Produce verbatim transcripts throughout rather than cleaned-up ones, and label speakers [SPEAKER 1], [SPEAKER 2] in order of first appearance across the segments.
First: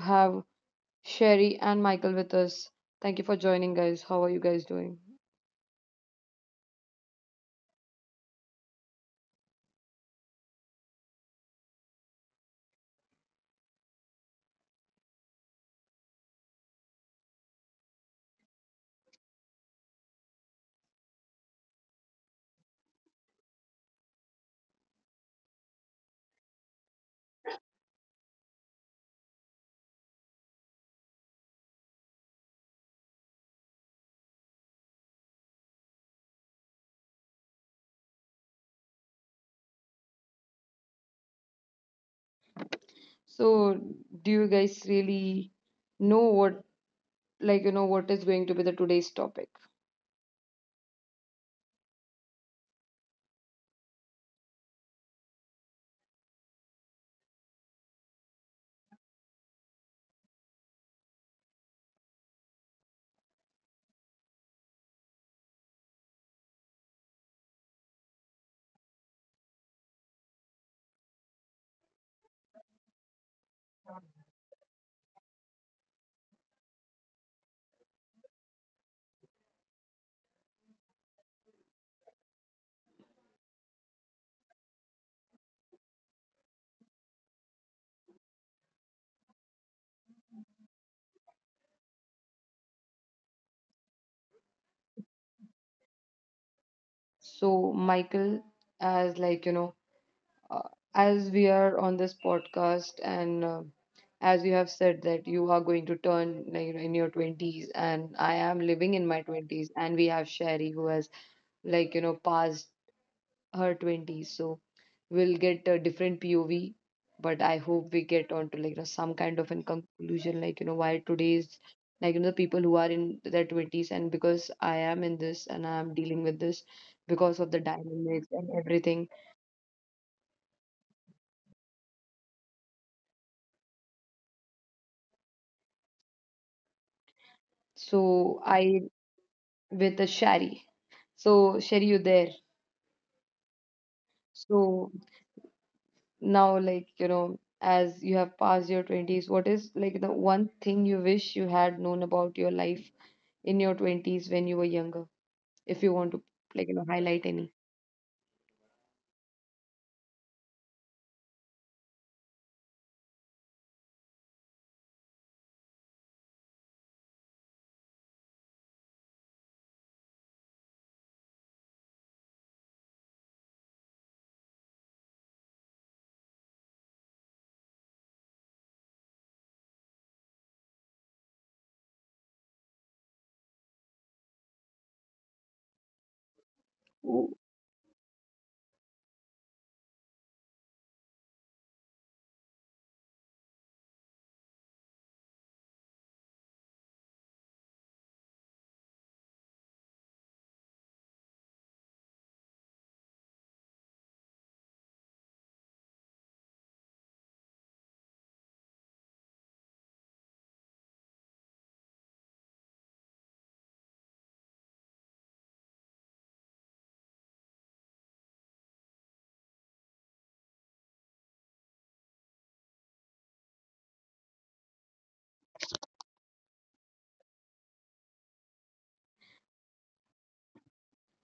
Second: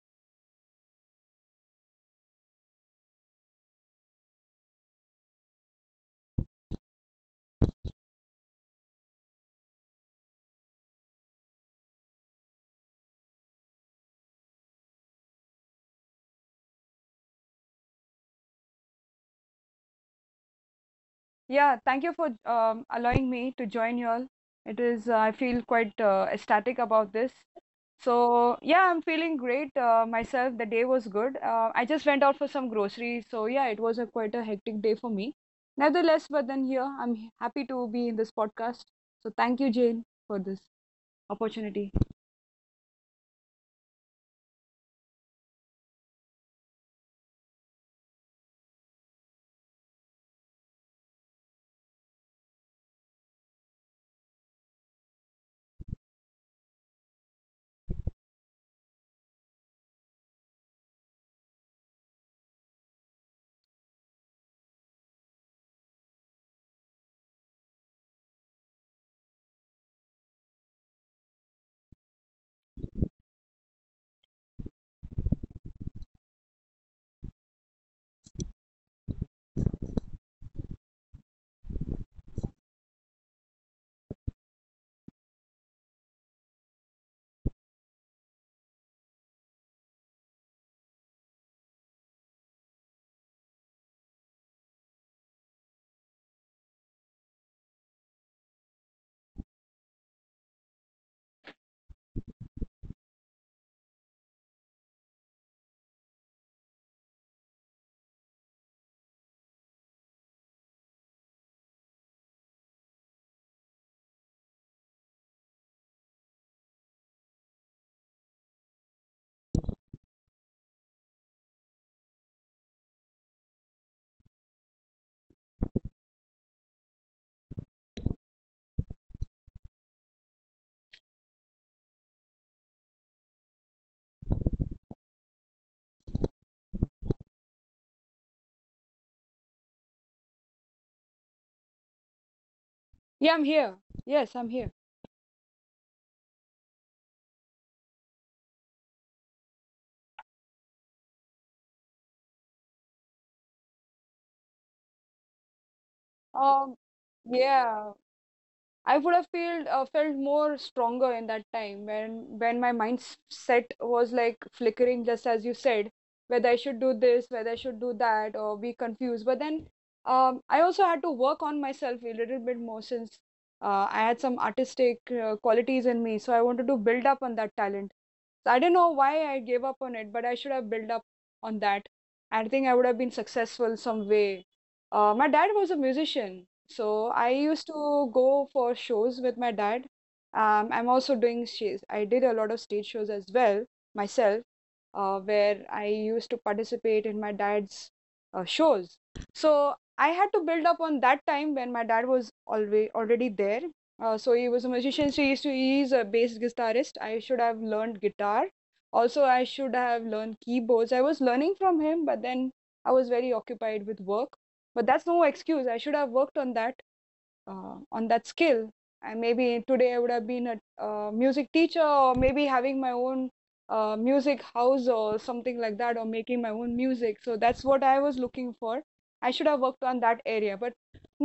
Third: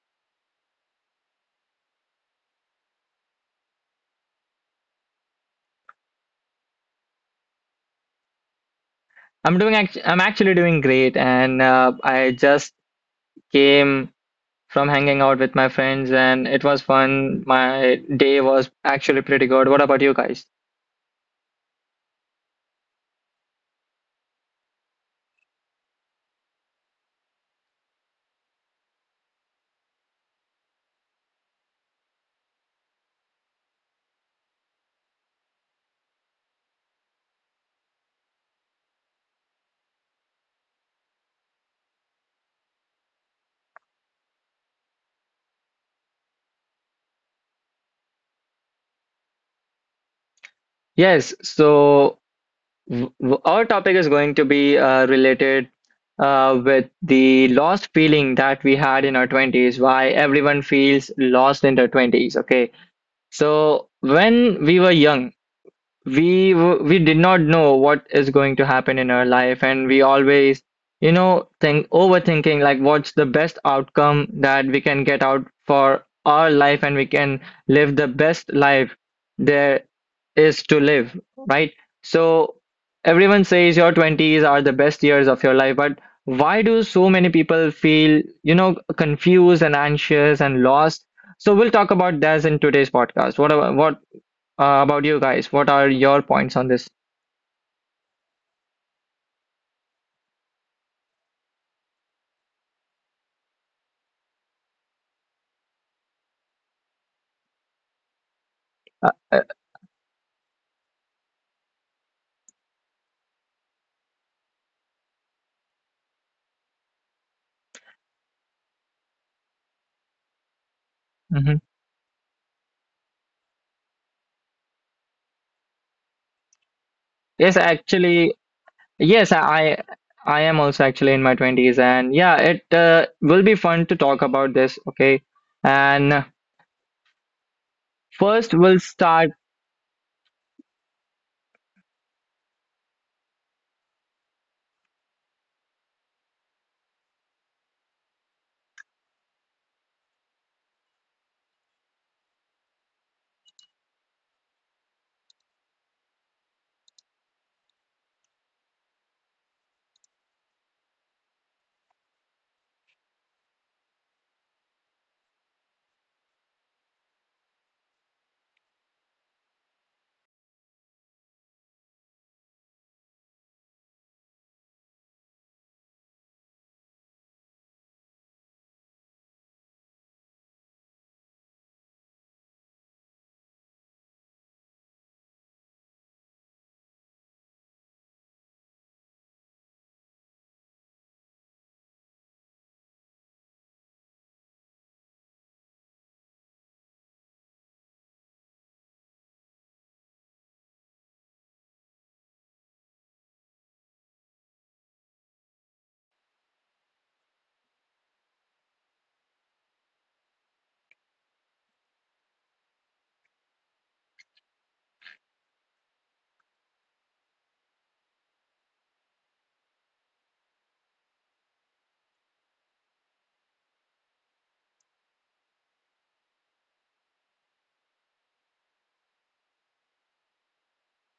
[SPEAKER 1] have Sherry and Michael with us. Thank you for joining, guys. How are you guys doing?
[SPEAKER 2] I'm doing act I'm actually doing great and uh, I just came from hanging out with my friends and it was fun. My day was actually pretty good. What about you guys?
[SPEAKER 3] Yeah, thank you for um, allowing me to join you all. It is, uh, I feel quite uh, ecstatic about this. So, yeah, I'm feeling great uh, myself. The day was good. Uh, I just went out for some groceries. So, yeah, it was a quite a hectic day for me. Nevertheless, but then here, I'm h- happy to be in this podcast. So, thank you, Jane, for this opportunity.
[SPEAKER 1] So, do you guys really know what, like, you know, what is going to be the today's topic?
[SPEAKER 2] Yes, so w- w- our topic is going to be uh, related uh, with the lost feeling that we had in our twenties, why everyone feels lost in their twenties, okay? So when we were young, we w- we did not know what is going to happen in our life, and we always, you know think, overthinking, like what's the best outcome that we can get out for our life and we can live the best life there is to live, right? So everyone says your twenties are the best years of your life, but why do so many people feel, you know confused and anxious and lost? So we'll talk about this in today's podcast. What about, what uh, about you guys? What are your points on this?
[SPEAKER 1] So, Michael, as like, you know, uh, as we are on this podcast and uh, as you have said that you are going to turn like, you know, in your twenties, and I am living in my
[SPEAKER 2] Uh,
[SPEAKER 1] twenties, and we have Sherry who has like, you know, passed her twenties. So, we'll get a different P O V. But I hope we get onto like, you know, some kind of a conclusion, like, you know, why today's
[SPEAKER 2] mhm.
[SPEAKER 1] like, you know, the people who are in their twenties. And because I am in this and I am dealing with this because of the
[SPEAKER 2] Yes,
[SPEAKER 1] dynamics
[SPEAKER 2] actually,
[SPEAKER 1] and everything.
[SPEAKER 2] yes, I I am also actually in my twenties, and yeah, it uh, will be fun to talk about this. Okay, and
[SPEAKER 1] So
[SPEAKER 2] first
[SPEAKER 1] I
[SPEAKER 2] we'll start.
[SPEAKER 1] with a Shari. So Sherry, you there?
[SPEAKER 3] Yeah, I'm here. Yes, I'm here.
[SPEAKER 1] So now, like, you know, as you have passed your twenties, what is like the one thing you wish you had known about your life in your twenties when you were younger, if you want to like,
[SPEAKER 3] Um,
[SPEAKER 1] you know, highlight any?
[SPEAKER 3] yeah, I would have felt uh, felt more stronger in that time when when my mindset was like flickering, just as you said, whether I should do this, whether I should do that, or be confused. But then um, I also had to work on myself a little bit more since uh, I had some artistic uh, qualities in me, so I wanted to build up on that talent. So I don't know why I gave up on it, but I should have built up on that. I think I would have been successful some way. Uh, my dad was a musician, so I
[SPEAKER 1] Oh,
[SPEAKER 3] used to go for shows with my dad. Um, I'm also doing shows. I did a lot of stage shows as well myself, uh, where I used to participate in my dad's uh, shows. So I had to build up on that time when my dad was always already there. Uh, so he was a musician. So he used to, he's a bass guitarist. I should have learned guitar. Also, I should have learned keyboards. I was learning from him, but then I was very occupied with work. But that's no excuse. I should have worked on that uh, on that skill, and maybe today I would have been a uh, music teacher, or maybe having my own uh, music house or something like that, or making my own music. So that's what I was looking for. I should have worked on that area, but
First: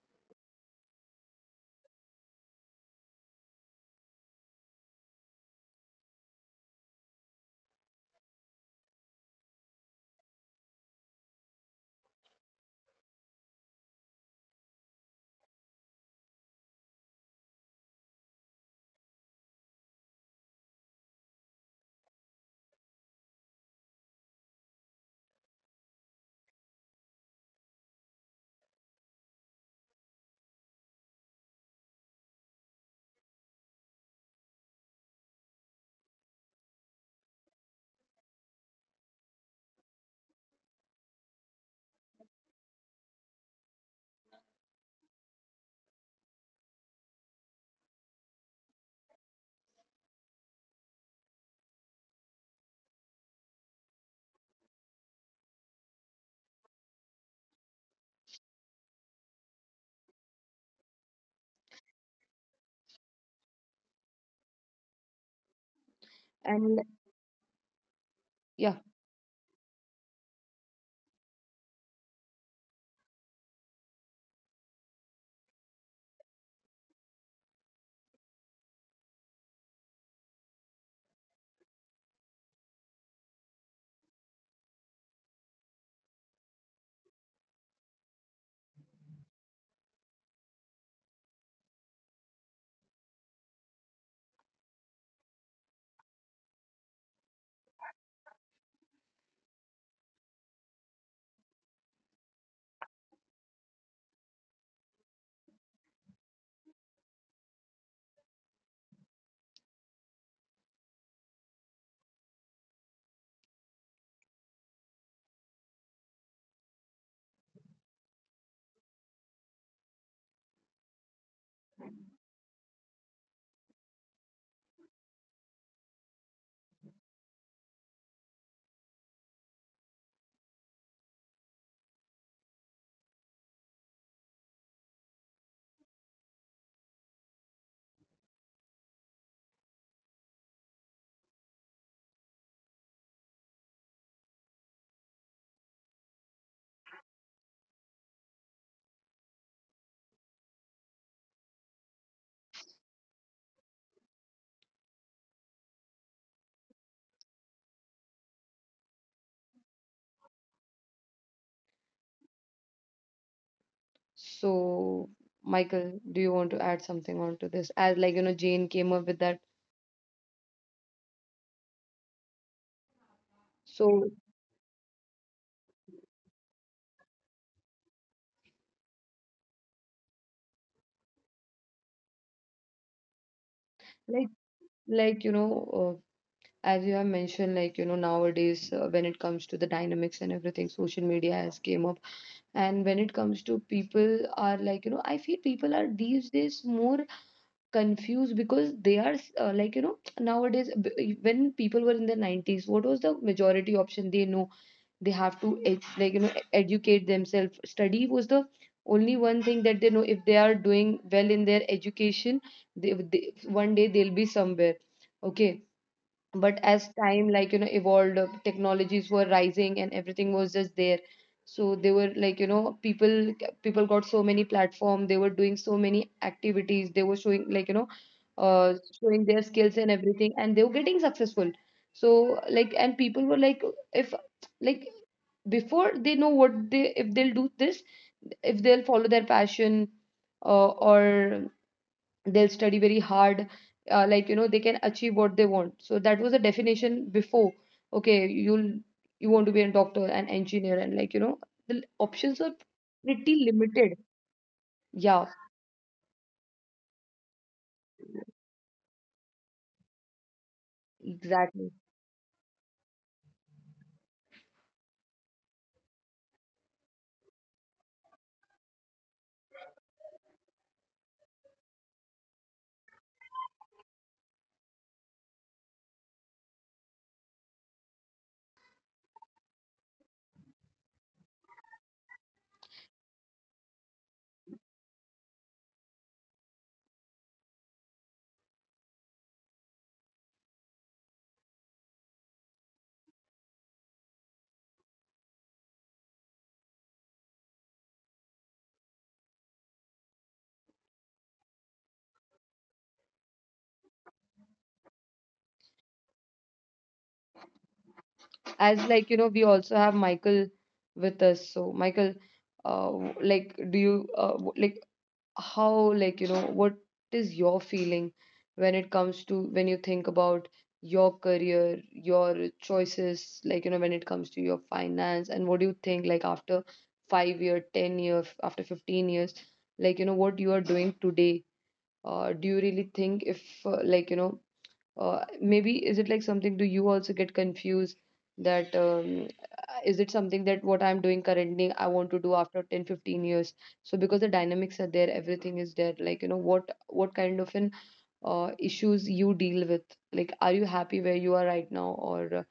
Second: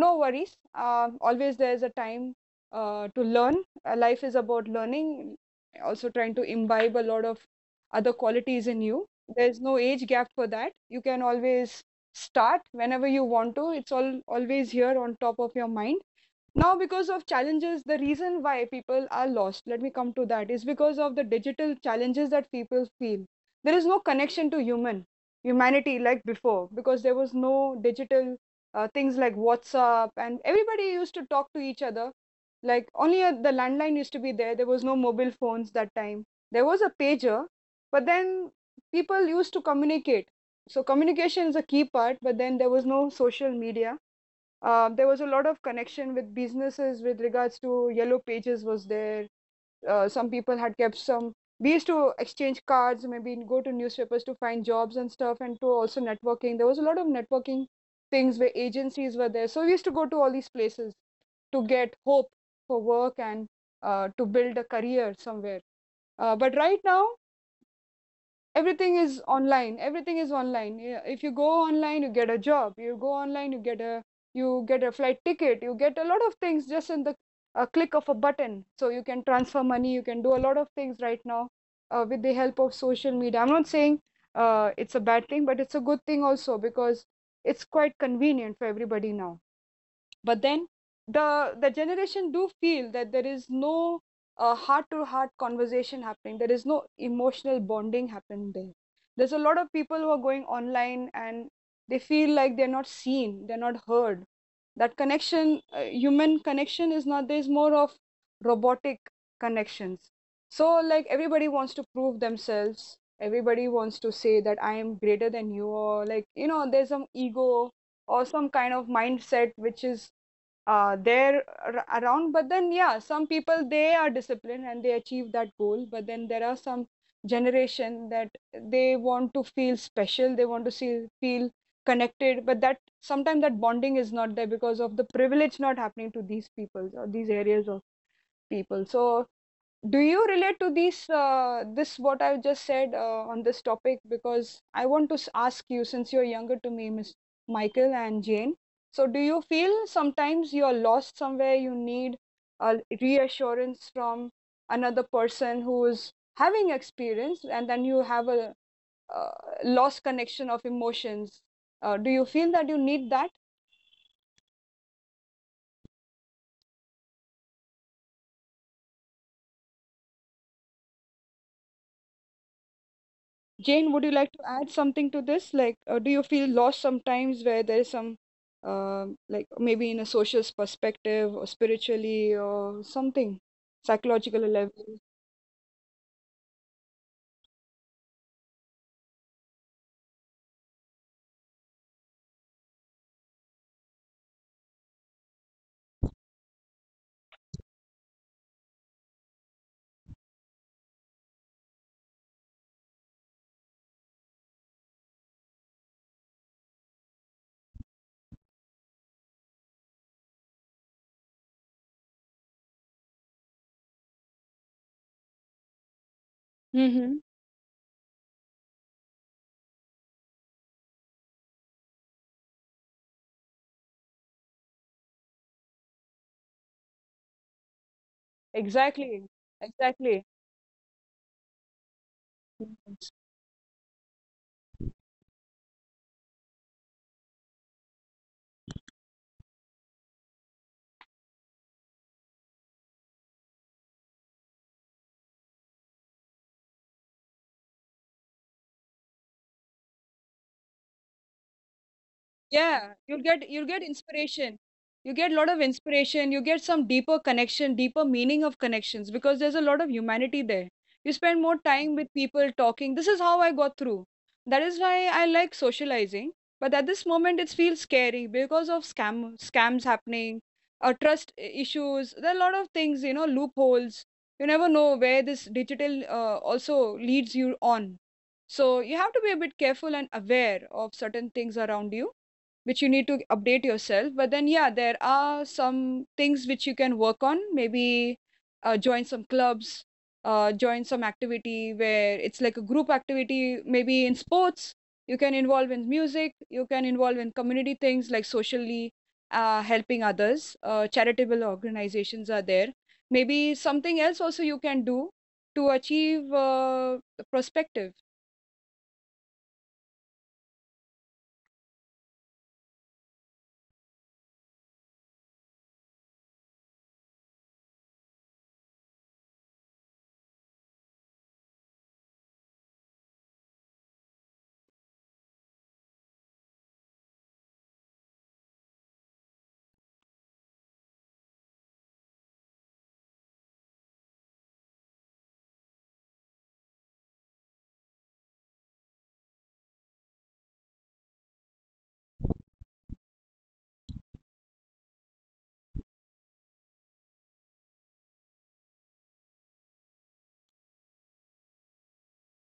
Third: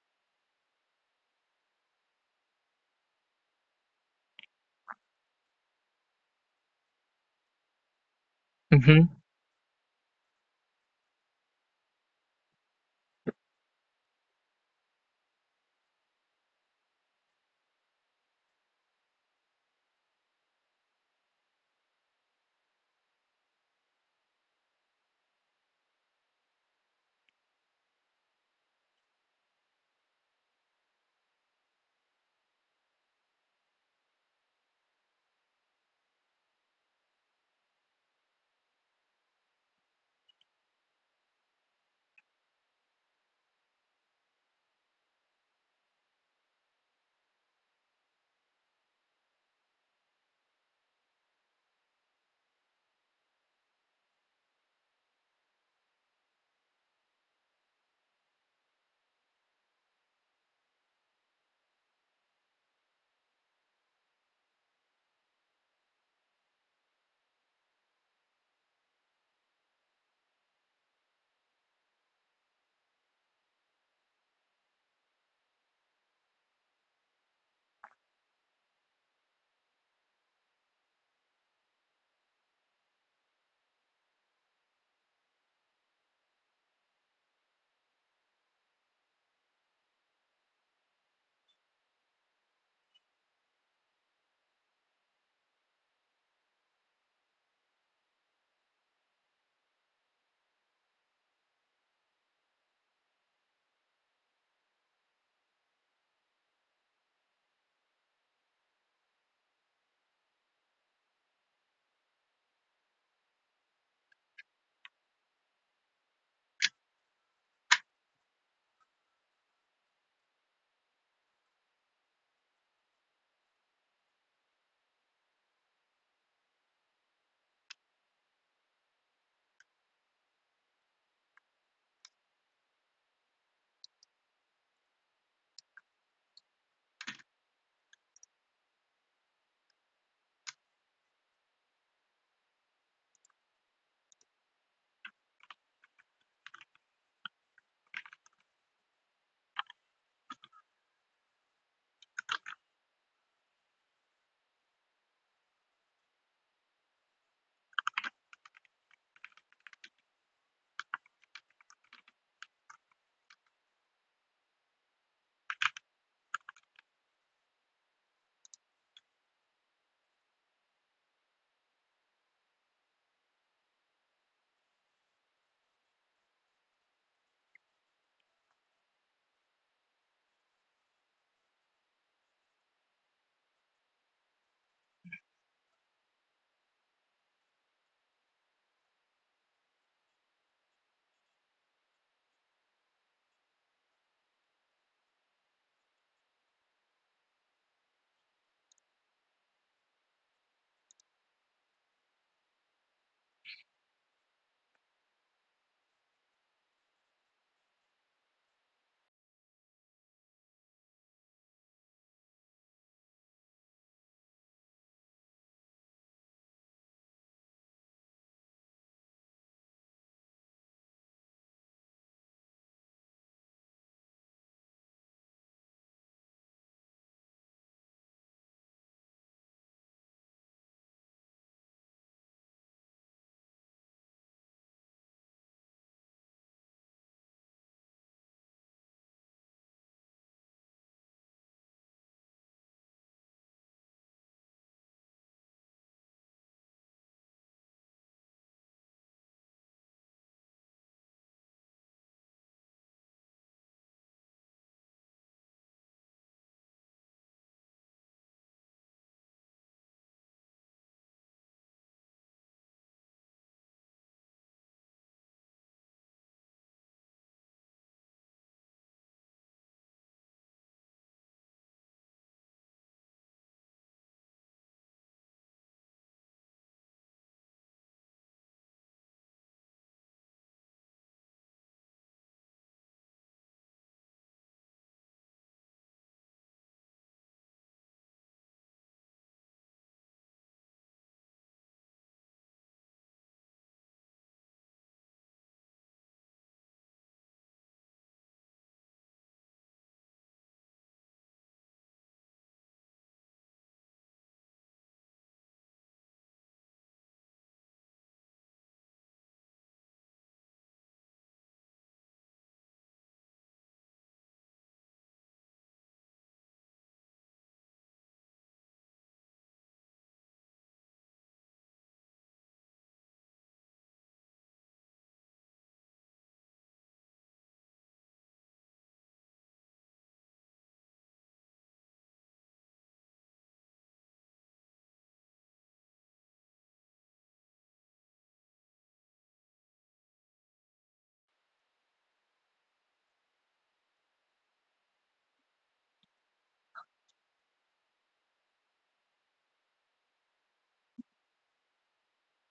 [SPEAKER 3] no worries. Uh, always there's a time uh, to learn. Uh, life is about learning, also trying to imbibe a lot of other qualities in you. There's no age gap for that. You can always start whenever you want to. It's all always here on top of your mind. Now, because of challenges, the reason why people are lost, let me come to that, is because of the digital challenges that people feel. There is no connection to human humanity like before, because there was no digital uh, things like WhatsApp, and everybody used to talk to each other. Like, only uh the landline used to be there. There was no mobile phones that time. There was a pager, but then people used to communicate. So communication is a key part, but then there was no social media. um, there was a lot of connection with businesses. With regards to yellow pages, was there. Uh, some people had kept some. We used to exchange cards, maybe go to newspapers to find jobs and stuff, and to also networking. There was a lot of networking things where agencies were there. So we used to go to all these places to get hope for work and uh, to build a career somewhere. Uh, but right
[SPEAKER 1] and
[SPEAKER 3] now,
[SPEAKER 1] yeah,
[SPEAKER 3] everything is online everything is online Yeah, if you go online you get a job, you go online you get a, you get a flight ticket, you get a lot of things just in the a click of a button. So you can transfer money, you can do a lot of things right now uh, with the help of social media. I'm not saying uh, it's a bad thing, but it's a good thing also, because it's quite convenient for everybody now. But then the the generation do feel that there is no uh, heart-to-heart conversation happening. There is no emotional bonding happening there. There's a lot of people who are going online and they feel like they're not seen, they're not heard. That connection, uh, human connection, is not. There's more of robotic connections. So like, everybody wants to prove themselves. Everybody wants to say that I am greater than you, or like you know, there's some ego or some kind of mindset which is uh, there around. But then, yeah, some people they are disciplined and they achieve that goal. But then there are some generation that they want to feel special. They want to see, feel connected. But that sometimes that bonding is not there because of the privilege not happening to these people or these areas of people. So do you relate to these uh, this what I've just said uh, on this topic? Because I want to s- ask you, since you're younger to me, Miss Michael and Jane. So, do you feel sometimes you're lost somewhere? You need a reassurance from another person who's having experience, and then you have a uh, lost connection of emotions. Uh, do you feel that you need that?
[SPEAKER 1] so Michael, do you want to add something onto this? As like, you know, Jane came up with that.
[SPEAKER 3] Jane, would you
[SPEAKER 1] So
[SPEAKER 3] like to add something to this? Like, uh, do you feel lost sometimes where there's some, um like maybe in a social perspective or spiritually or something,
[SPEAKER 1] like
[SPEAKER 3] psychological level?
[SPEAKER 1] like you know, uh, as you have mentioned, like, you know, nowadays uh, when it comes to the dynamics and everything, social media has came up. And when it comes to people are like, you know, I feel people are these days more confused because they are uh, like, you know, nowadays b- when people were in the nineties, what was the majority option they know? They have to ed- like, you know, e-, educate themselves. Study was the only one thing that they know. If they are doing well in their education, they, they one day they'll be somewhere, okay? But as
[SPEAKER 3] Mm-hmm.
[SPEAKER 1] time like, you know, evolved, uh, technologies were rising and everything was just there. So they were like, you know, people people got so many platform, they were doing so many activities, they were showing like, you know, uh
[SPEAKER 3] Exactly.
[SPEAKER 1] showing their skills and
[SPEAKER 3] Exactly.
[SPEAKER 1] everything, and they were getting successful. So like, and people were like, if, like, before they know what they, if they'll do this, if they'll follow their passion, uh, or they'll study very hard, uh, like, you know, they can achieve what they want. So that was the definition before. Okay, you'll, you want to be a doctor, an engineer, and like, you know, the options are
[SPEAKER 3] Yeah, you'll
[SPEAKER 1] pretty
[SPEAKER 3] get you'll get
[SPEAKER 1] limited,
[SPEAKER 3] inspiration. You
[SPEAKER 1] yeah,
[SPEAKER 3] get a lot of inspiration. You get some deeper connection, deeper meaning of connections, because there's a lot of humanity there. You spend more
[SPEAKER 1] exactly.
[SPEAKER 3] time with people talking. This is how I got through. That is why I like socializing. But at this moment, it feels scary because of scam scams happening, uh, trust i- issues. There are a lot of things, you know, loopholes. You never know where this digital uh, also leads you on. So you have to be a bit careful and aware of certain things around you which you need to update yourself. But then, yeah, there are some things which you can work on. Maybe uh, join some clubs, uh, join some activity where it's like a group activity, maybe in sports. You can involve in music, you can involve in community things like socially uh, helping others. Uh, charitable organizations are there. Maybe something else also you can do to achieve uh, perspective.
[SPEAKER 1] As like, you know, we also have Michael with us. So Michael, uh, w- like, do you uh, w- like, how like, you know, what is your feeling when it comes to when you think about your career, your choices, like, you know, when it comes to your finance? And what do you think like after five year, ten year, f- after fifteen years, like, you know, what you are doing today, uh, do you really think if uh, like, you know, uh, maybe is it like something, do you also get confused that um, uh, is it something that what I'm doing currently I want to do after ten fifteen years? So because the dynamics are there, everything is there, like, you know, what what kind of an uh, issues you deal with, like, are you happy where you are right now? Or uh,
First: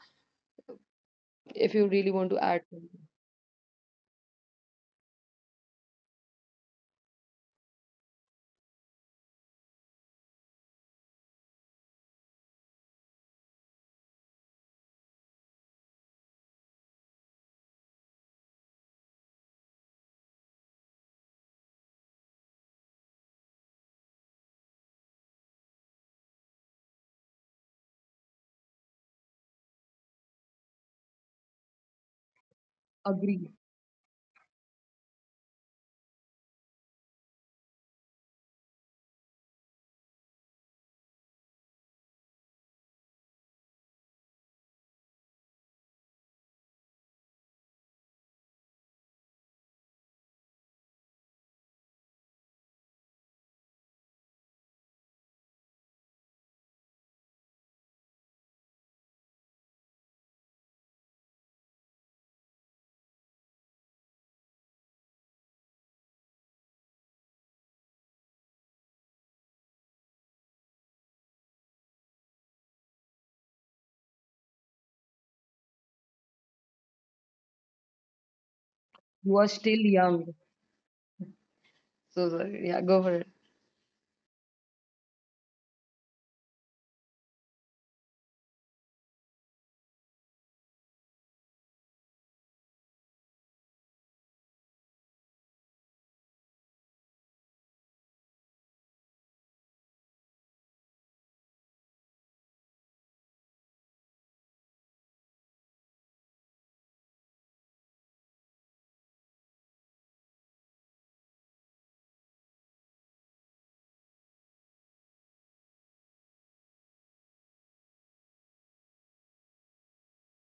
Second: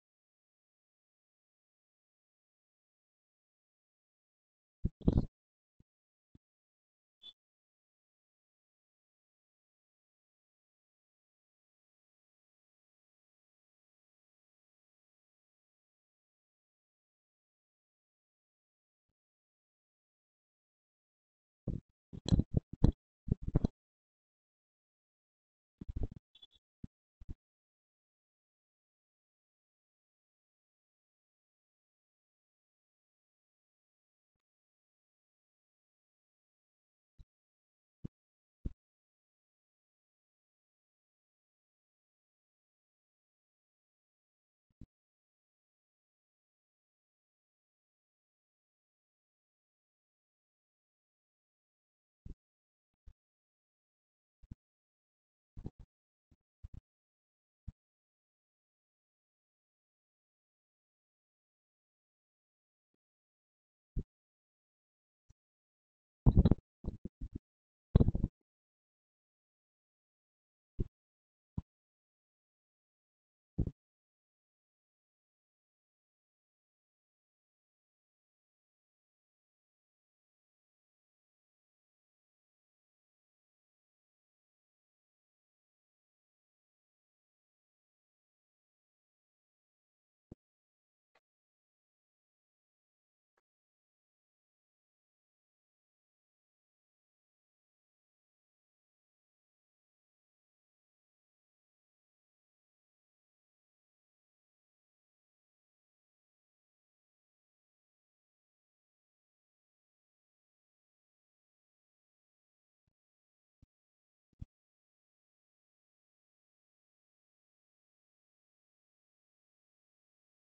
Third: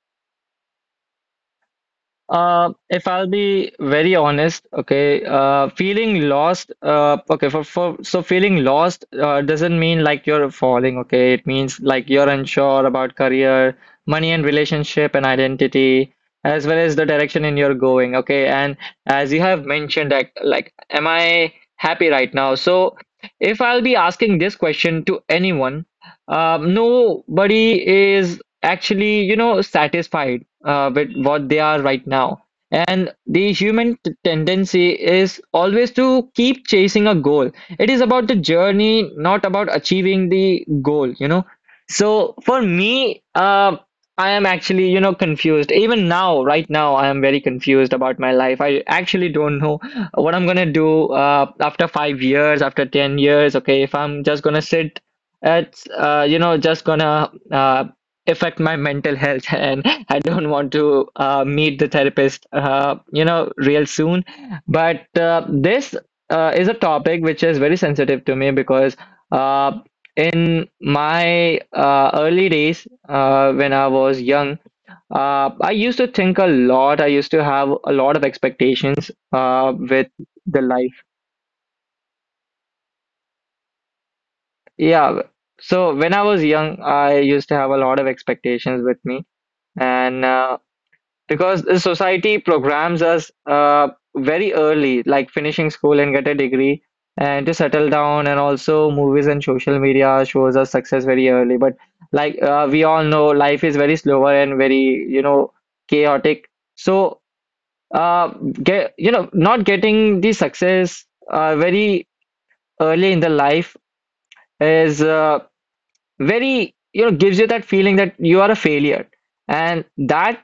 [SPEAKER 1] if you really want to add
[SPEAKER 2] Uh,
[SPEAKER 1] something.
[SPEAKER 2] if I'll be very honest, okay, uh, feeling lost, uh, okay, for, for so feeling lost uh, doesn't mean like you're falling, okay? It means like you're unsure about career, money and relationship and identity, as well as the direction in you're going, okay? And as you have mentioned, like, like, am I happy right now? So if I'll be asking this question to anyone, um, nobody is actually, you know, satisfied uh, with what they are right now. And
[SPEAKER 1] Agree.
[SPEAKER 2] the human t- tendency is always to keep chasing a goal. It is about the journey, not about achieving the goal, you know. So for me, uh, I am actually, you know, confused. Even now, right now, I am very confused about my life. I actually don't know what I'm gonna do uh, after five years, after ten years. Okay, if I'm just gonna sit at, uh, you know, just gonna uh, affect my mental health and I don't want to uh, meet the therapist, uh, you know real soon. But uh, this uh, is a topic which is very sensitive to me because uh, in my uh, early days, uh, when I was young, uh, I used to think a lot. I used to have a lot of expectations
[SPEAKER 1] You are
[SPEAKER 2] uh,
[SPEAKER 1] still
[SPEAKER 2] with
[SPEAKER 1] young,
[SPEAKER 2] the life.
[SPEAKER 1] so sorry. Yeah, go for it.
[SPEAKER 2] Yeah. So when I was young, I used to have a lot of expectations with me. And uh, because the society programs us uh, very early, like finishing school and get a degree and to settle down, and also movies and social media shows us success very early. But like uh, we all know, life is very slower and very, you know chaotic. So uh, get you know not getting the success uh, very early in the life is, uh, very, you know gives you that feeling that you are a failure, and that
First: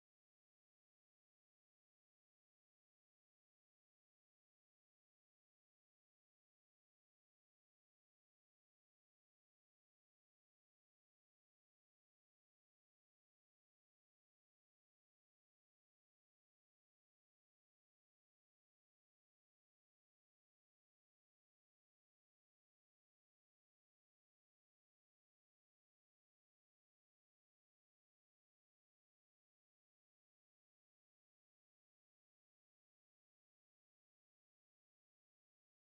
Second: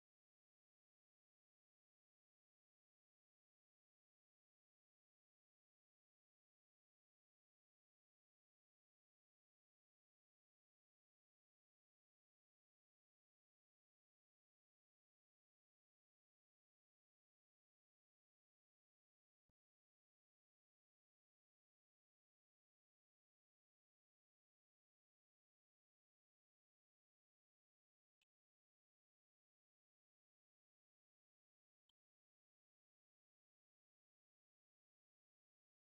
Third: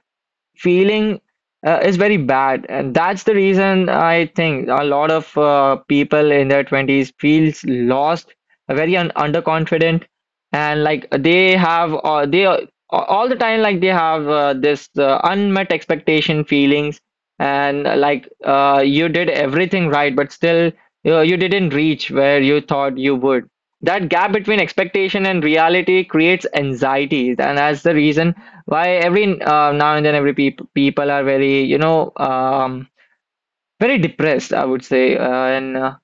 [SPEAKER 2] feeling uh, is very bad, and that's the reason I think a lot of uh, people in their twenties feels lost, very un- underconfident, and like they have uh, they uh, all the time, like they have uh, this uh, unmet expectation feelings. And uh, like uh, you did everything right, but still you you didn't reach where you thought you would. That gap between expectation and reality creates anxiety, and that's the reason why every uh, now and then every peop people are very, you know um, very depressed, I would say. Uh, and uh,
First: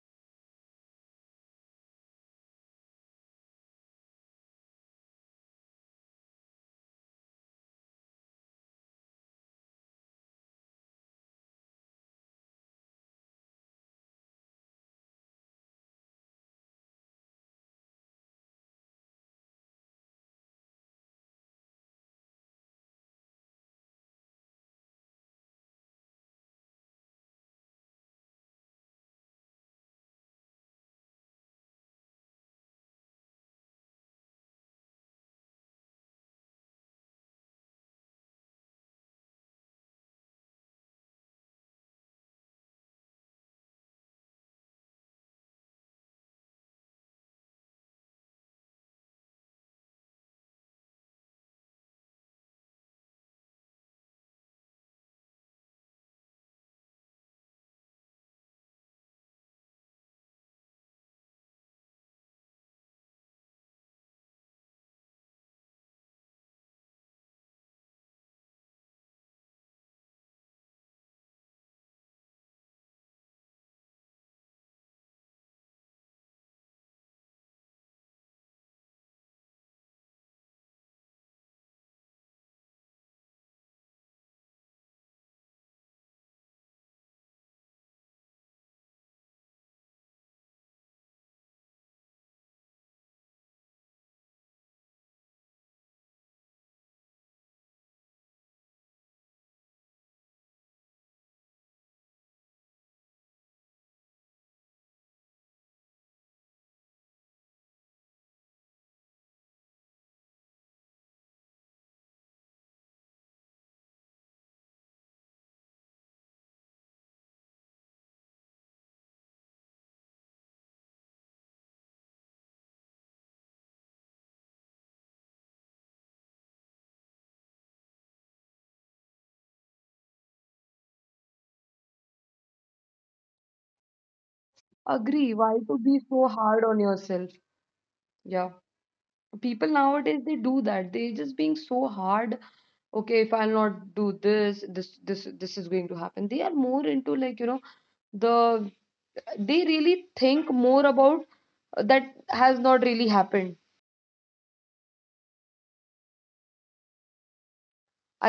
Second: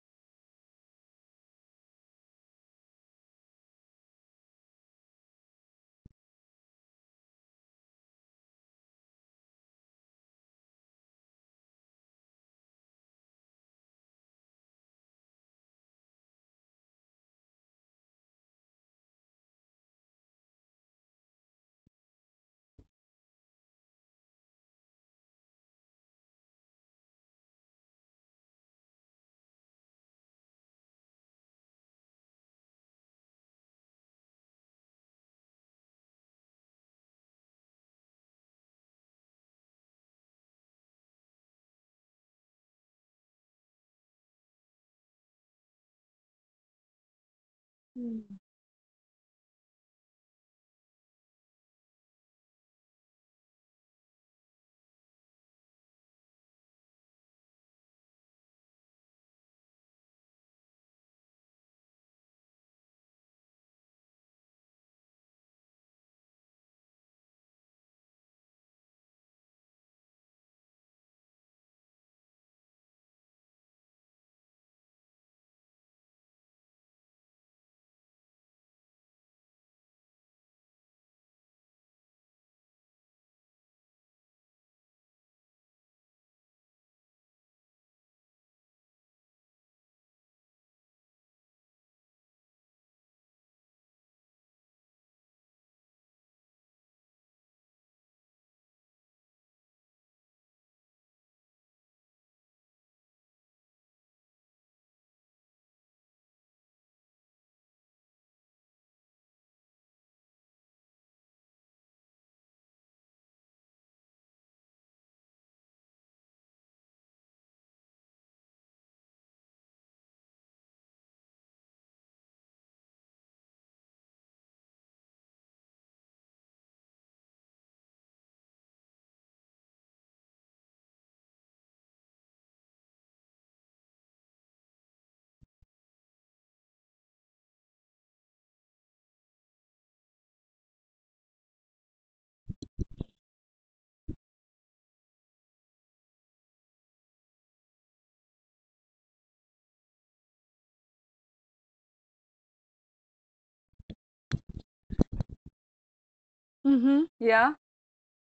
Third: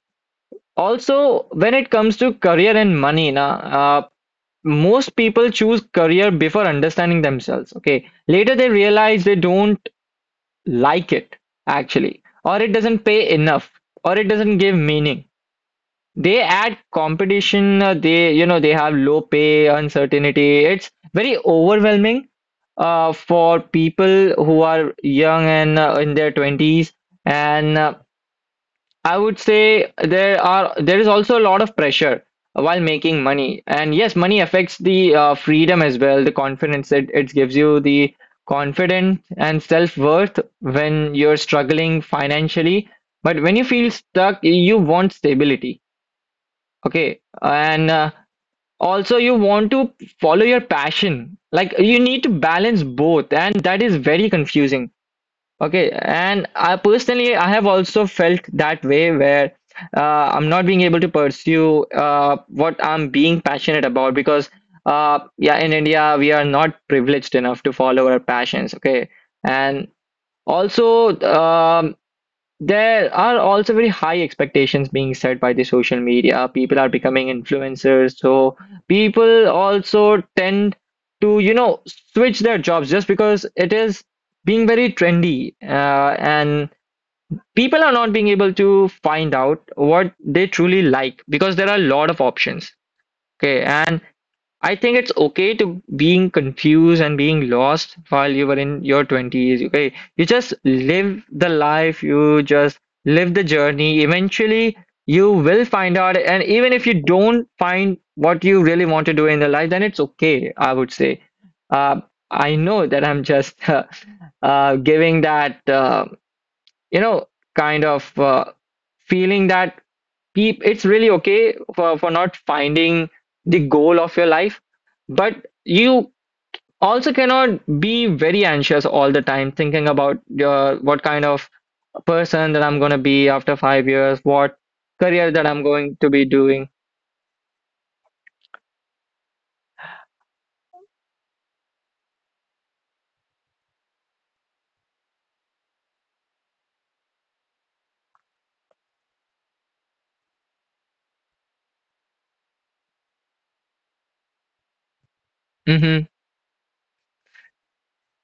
[SPEAKER 2] Also, when it comes to career and money, na, uh, most people choose career before understanding themselves, okay? Later they realize they don't like it, actually, or it doesn't pay enough, or it doesn't give meaning. They add competition, uh, they, you know, they have low pay, uncertainty. It's very overwhelming uh, for people who are young and uh, in their twenties. And uh, I would say there are there is also a lot of pressure while making money. And yes, money affects the uh, freedom as well, the confidence, it, it gives you the confidence and self-worth when you're struggling financially. But when you feel stuck, you want stability. Okay, and uh, also you want to follow your passion. Like you need to balance both, and that is very confusing. Okay, and I personally I have also felt that way where uh, I'm not being able to pursue uh, what I'm being passionate about because uh, yeah, in India we are not privileged enough to follow our passions. Okay, and also um there are also very high expectations being set by the social media. People are becoming influencers, so people also tend to, you know, switch their jobs just because it is being very trendy, uh, and people are not being able to find out what they truly like because there are a lot of options. Okay, and I think it's okay to being confused and being lost while you were in your twenties. Okay, you just live the life, you just live the journey. Eventually, you will find out, and even if you don't find what you really want to do in the life, then it's okay, I would say. Uh, I know that I'm just uh, uh, giving that, uh, you know, kind of uh, feeling that peep it's really okay for, for not finding the goal of your life, but you also cannot be very anxious all the time thinking about your what kind of person that I'm going to be after five years, what
[SPEAKER 1] Agree,
[SPEAKER 2] career that
[SPEAKER 1] why
[SPEAKER 2] I'm
[SPEAKER 1] to be
[SPEAKER 2] going to
[SPEAKER 1] so
[SPEAKER 2] be
[SPEAKER 1] hard
[SPEAKER 2] doing.
[SPEAKER 1] on yourself? Yeah, people nowadays they do that. They're just being so hard. Okay, if I'll not do this this this, this is going to happen. They are more into like, you know, the, they really think more about uh, that has not really happened.
[SPEAKER 2] Mm-hmm.
[SPEAKER 3] Mm-hmm. Yeah.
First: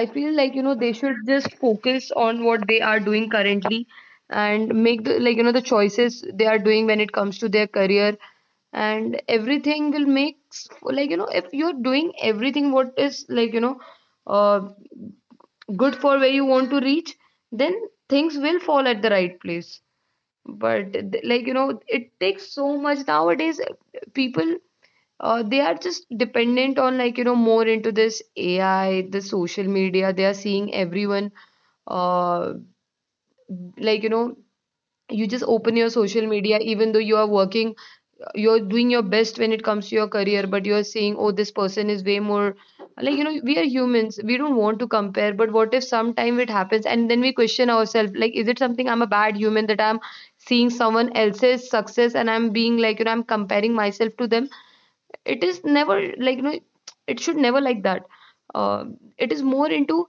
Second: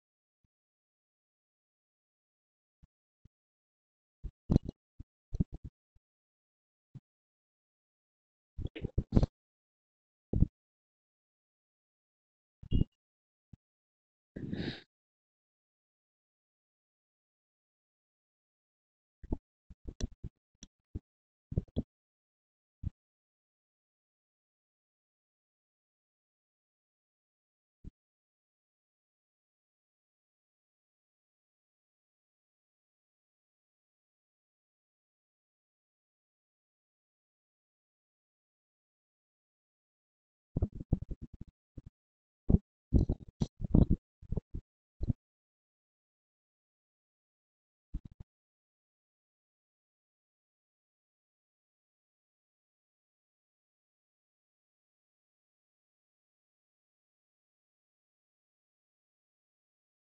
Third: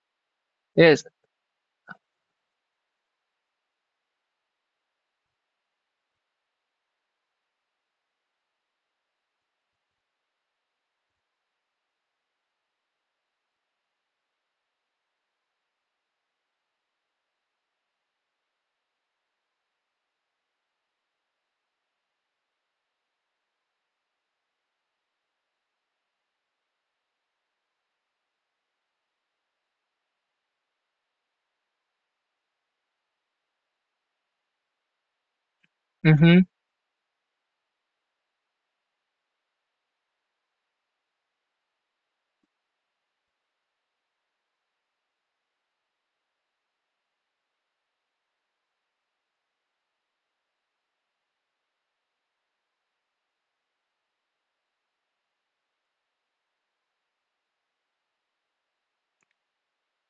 [SPEAKER 1] I feel like, you know, they
[SPEAKER 2] Yes.
[SPEAKER 1] should just focus on what they are doing currently and make the, like, you know, the choices they are doing when it comes to their career, and everything will make s- like, you know, if you're doing everything what is like, you know, uh, good for where you want to reach, then things will fall at the right place. But th- like, you know, it takes so much nowadays. uh, People, uh, they are just dependent on like, you know, more into this A I, the social media. They are seeing everyone, uh like, you know, you just open your social
[SPEAKER 2] Mm-hmm.
[SPEAKER 1] media, even though you are working, you're doing your best when it comes to your career, but you're saying, oh, this person is way more, like, you know. We are humans, we don't want to compare, but what if sometime it happens and then we question ourselves like, is it something, I'm a bad human that I'm seeing someone else's success and I'm being like, you know, I'm comparing myself to them? It is never like, you know, it should never like that. uh, it is more into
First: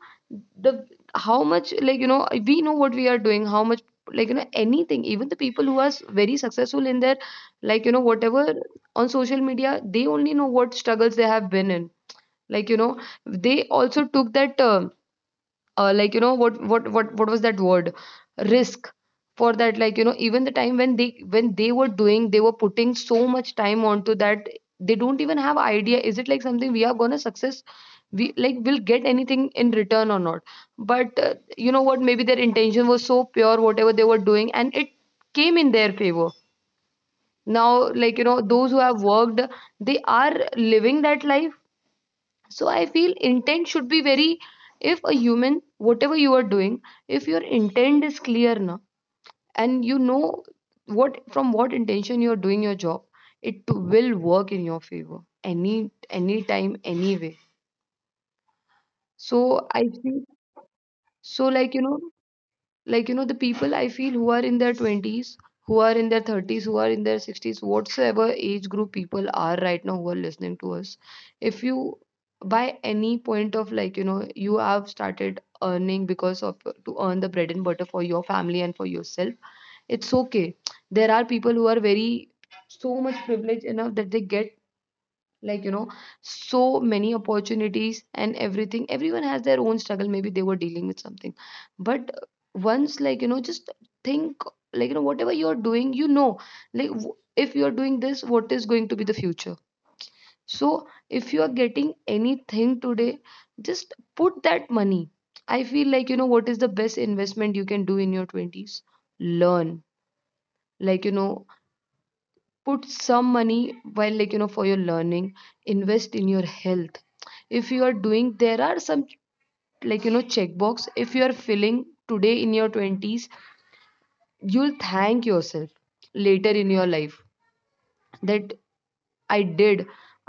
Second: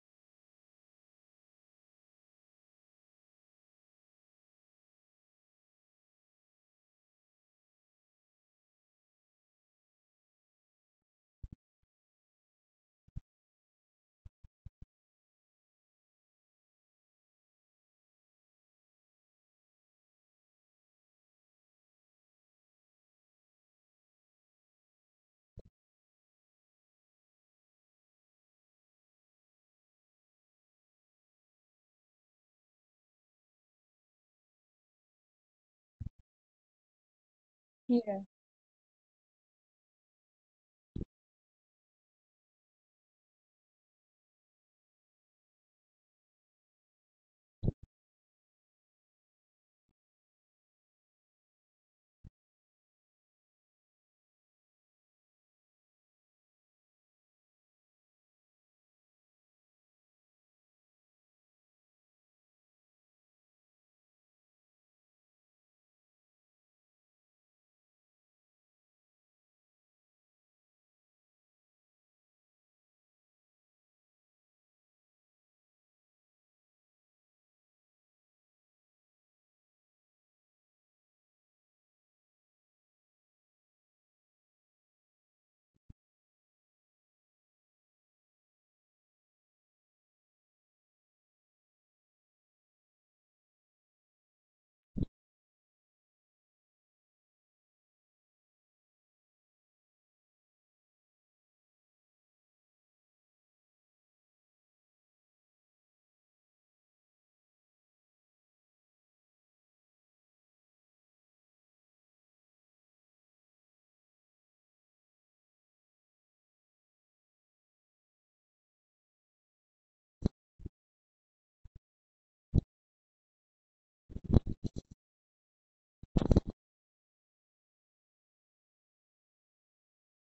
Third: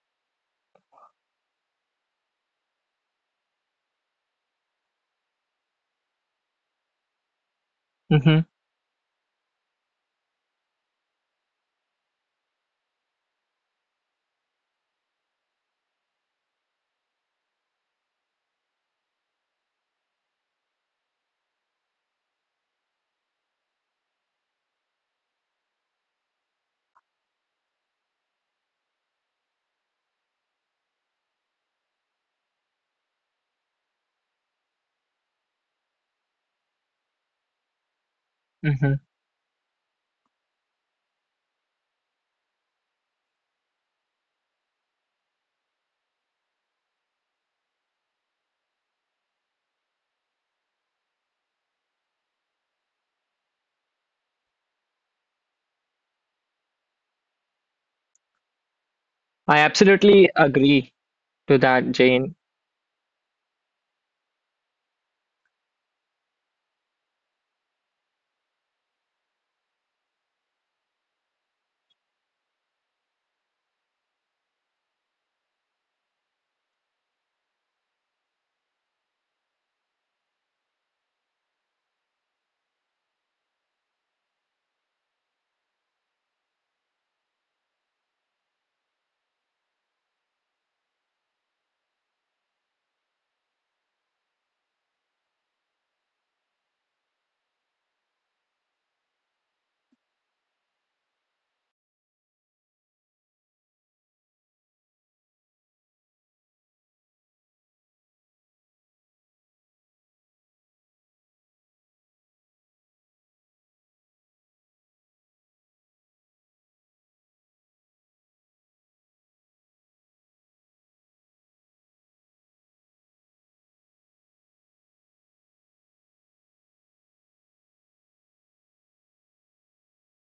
[SPEAKER 1] the how much, like, you know, we know what we are doing, how much, like, you know, anything. Even the people who are s- very successful in their, like, you know,
[SPEAKER 2] Mm-hmm.
[SPEAKER 1] whatever, on social media, they only know what struggles they have been in, like, you know. They also took that um uh, like, you know, what what what what was that word, risk, for that, like, you know. Even the time when they when they were doing, they were putting so much time onto that, they don't even have idea, is it like something we are gonna success, we like will get anything in return or not? But uh, you know what, maybe their intention was so pure, whatever they were doing, and it came in their favor. Now, like, you
[SPEAKER 3] Yeah.
[SPEAKER 1] know, those who
[SPEAKER 2] Mm-hmm.
[SPEAKER 1] have worked, they are living that life. So I feel intent should be very, if a human, whatever you are doing, if your intent is clear na, and you know what, from what intention you are doing your job, it will work in your favor any any time anyway.
[SPEAKER 2] I
[SPEAKER 1] So I feel,
[SPEAKER 2] absolutely agree
[SPEAKER 1] so
[SPEAKER 2] to
[SPEAKER 1] like, you
[SPEAKER 2] that,
[SPEAKER 1] know,
[SPEAKER 2] Jane.
[SPEAKER 1] like, you know, the people I feel who are in their twenties, who are in their thirties, who are in their sixties, whatsoever age group people are right now who are listening to us, if you, by any point of like, you know, you have started earning because of to earn the bread and butter for your family and for yourself, it's okay. There are people who are very so much privileged enough that they get, like, you know, so many opportunities and everything. Everyone has their own struggle, maybe they were dealing with something. But once, like, you know, just think, like, you know, whatever you're doing, you know, like, w- if you're doing this, what is going to be the future? So if you are getting anything today, just put that money. I feel, like, you know, what is the best investment you can do in your twenties? Learn, like, you know, put some money while, like, you know, for your learning. Invest in your health. If you are doing, there are some, like, you know, checkbox, if you are feeling today in your twenties, you'll thank yourself later in your life that i did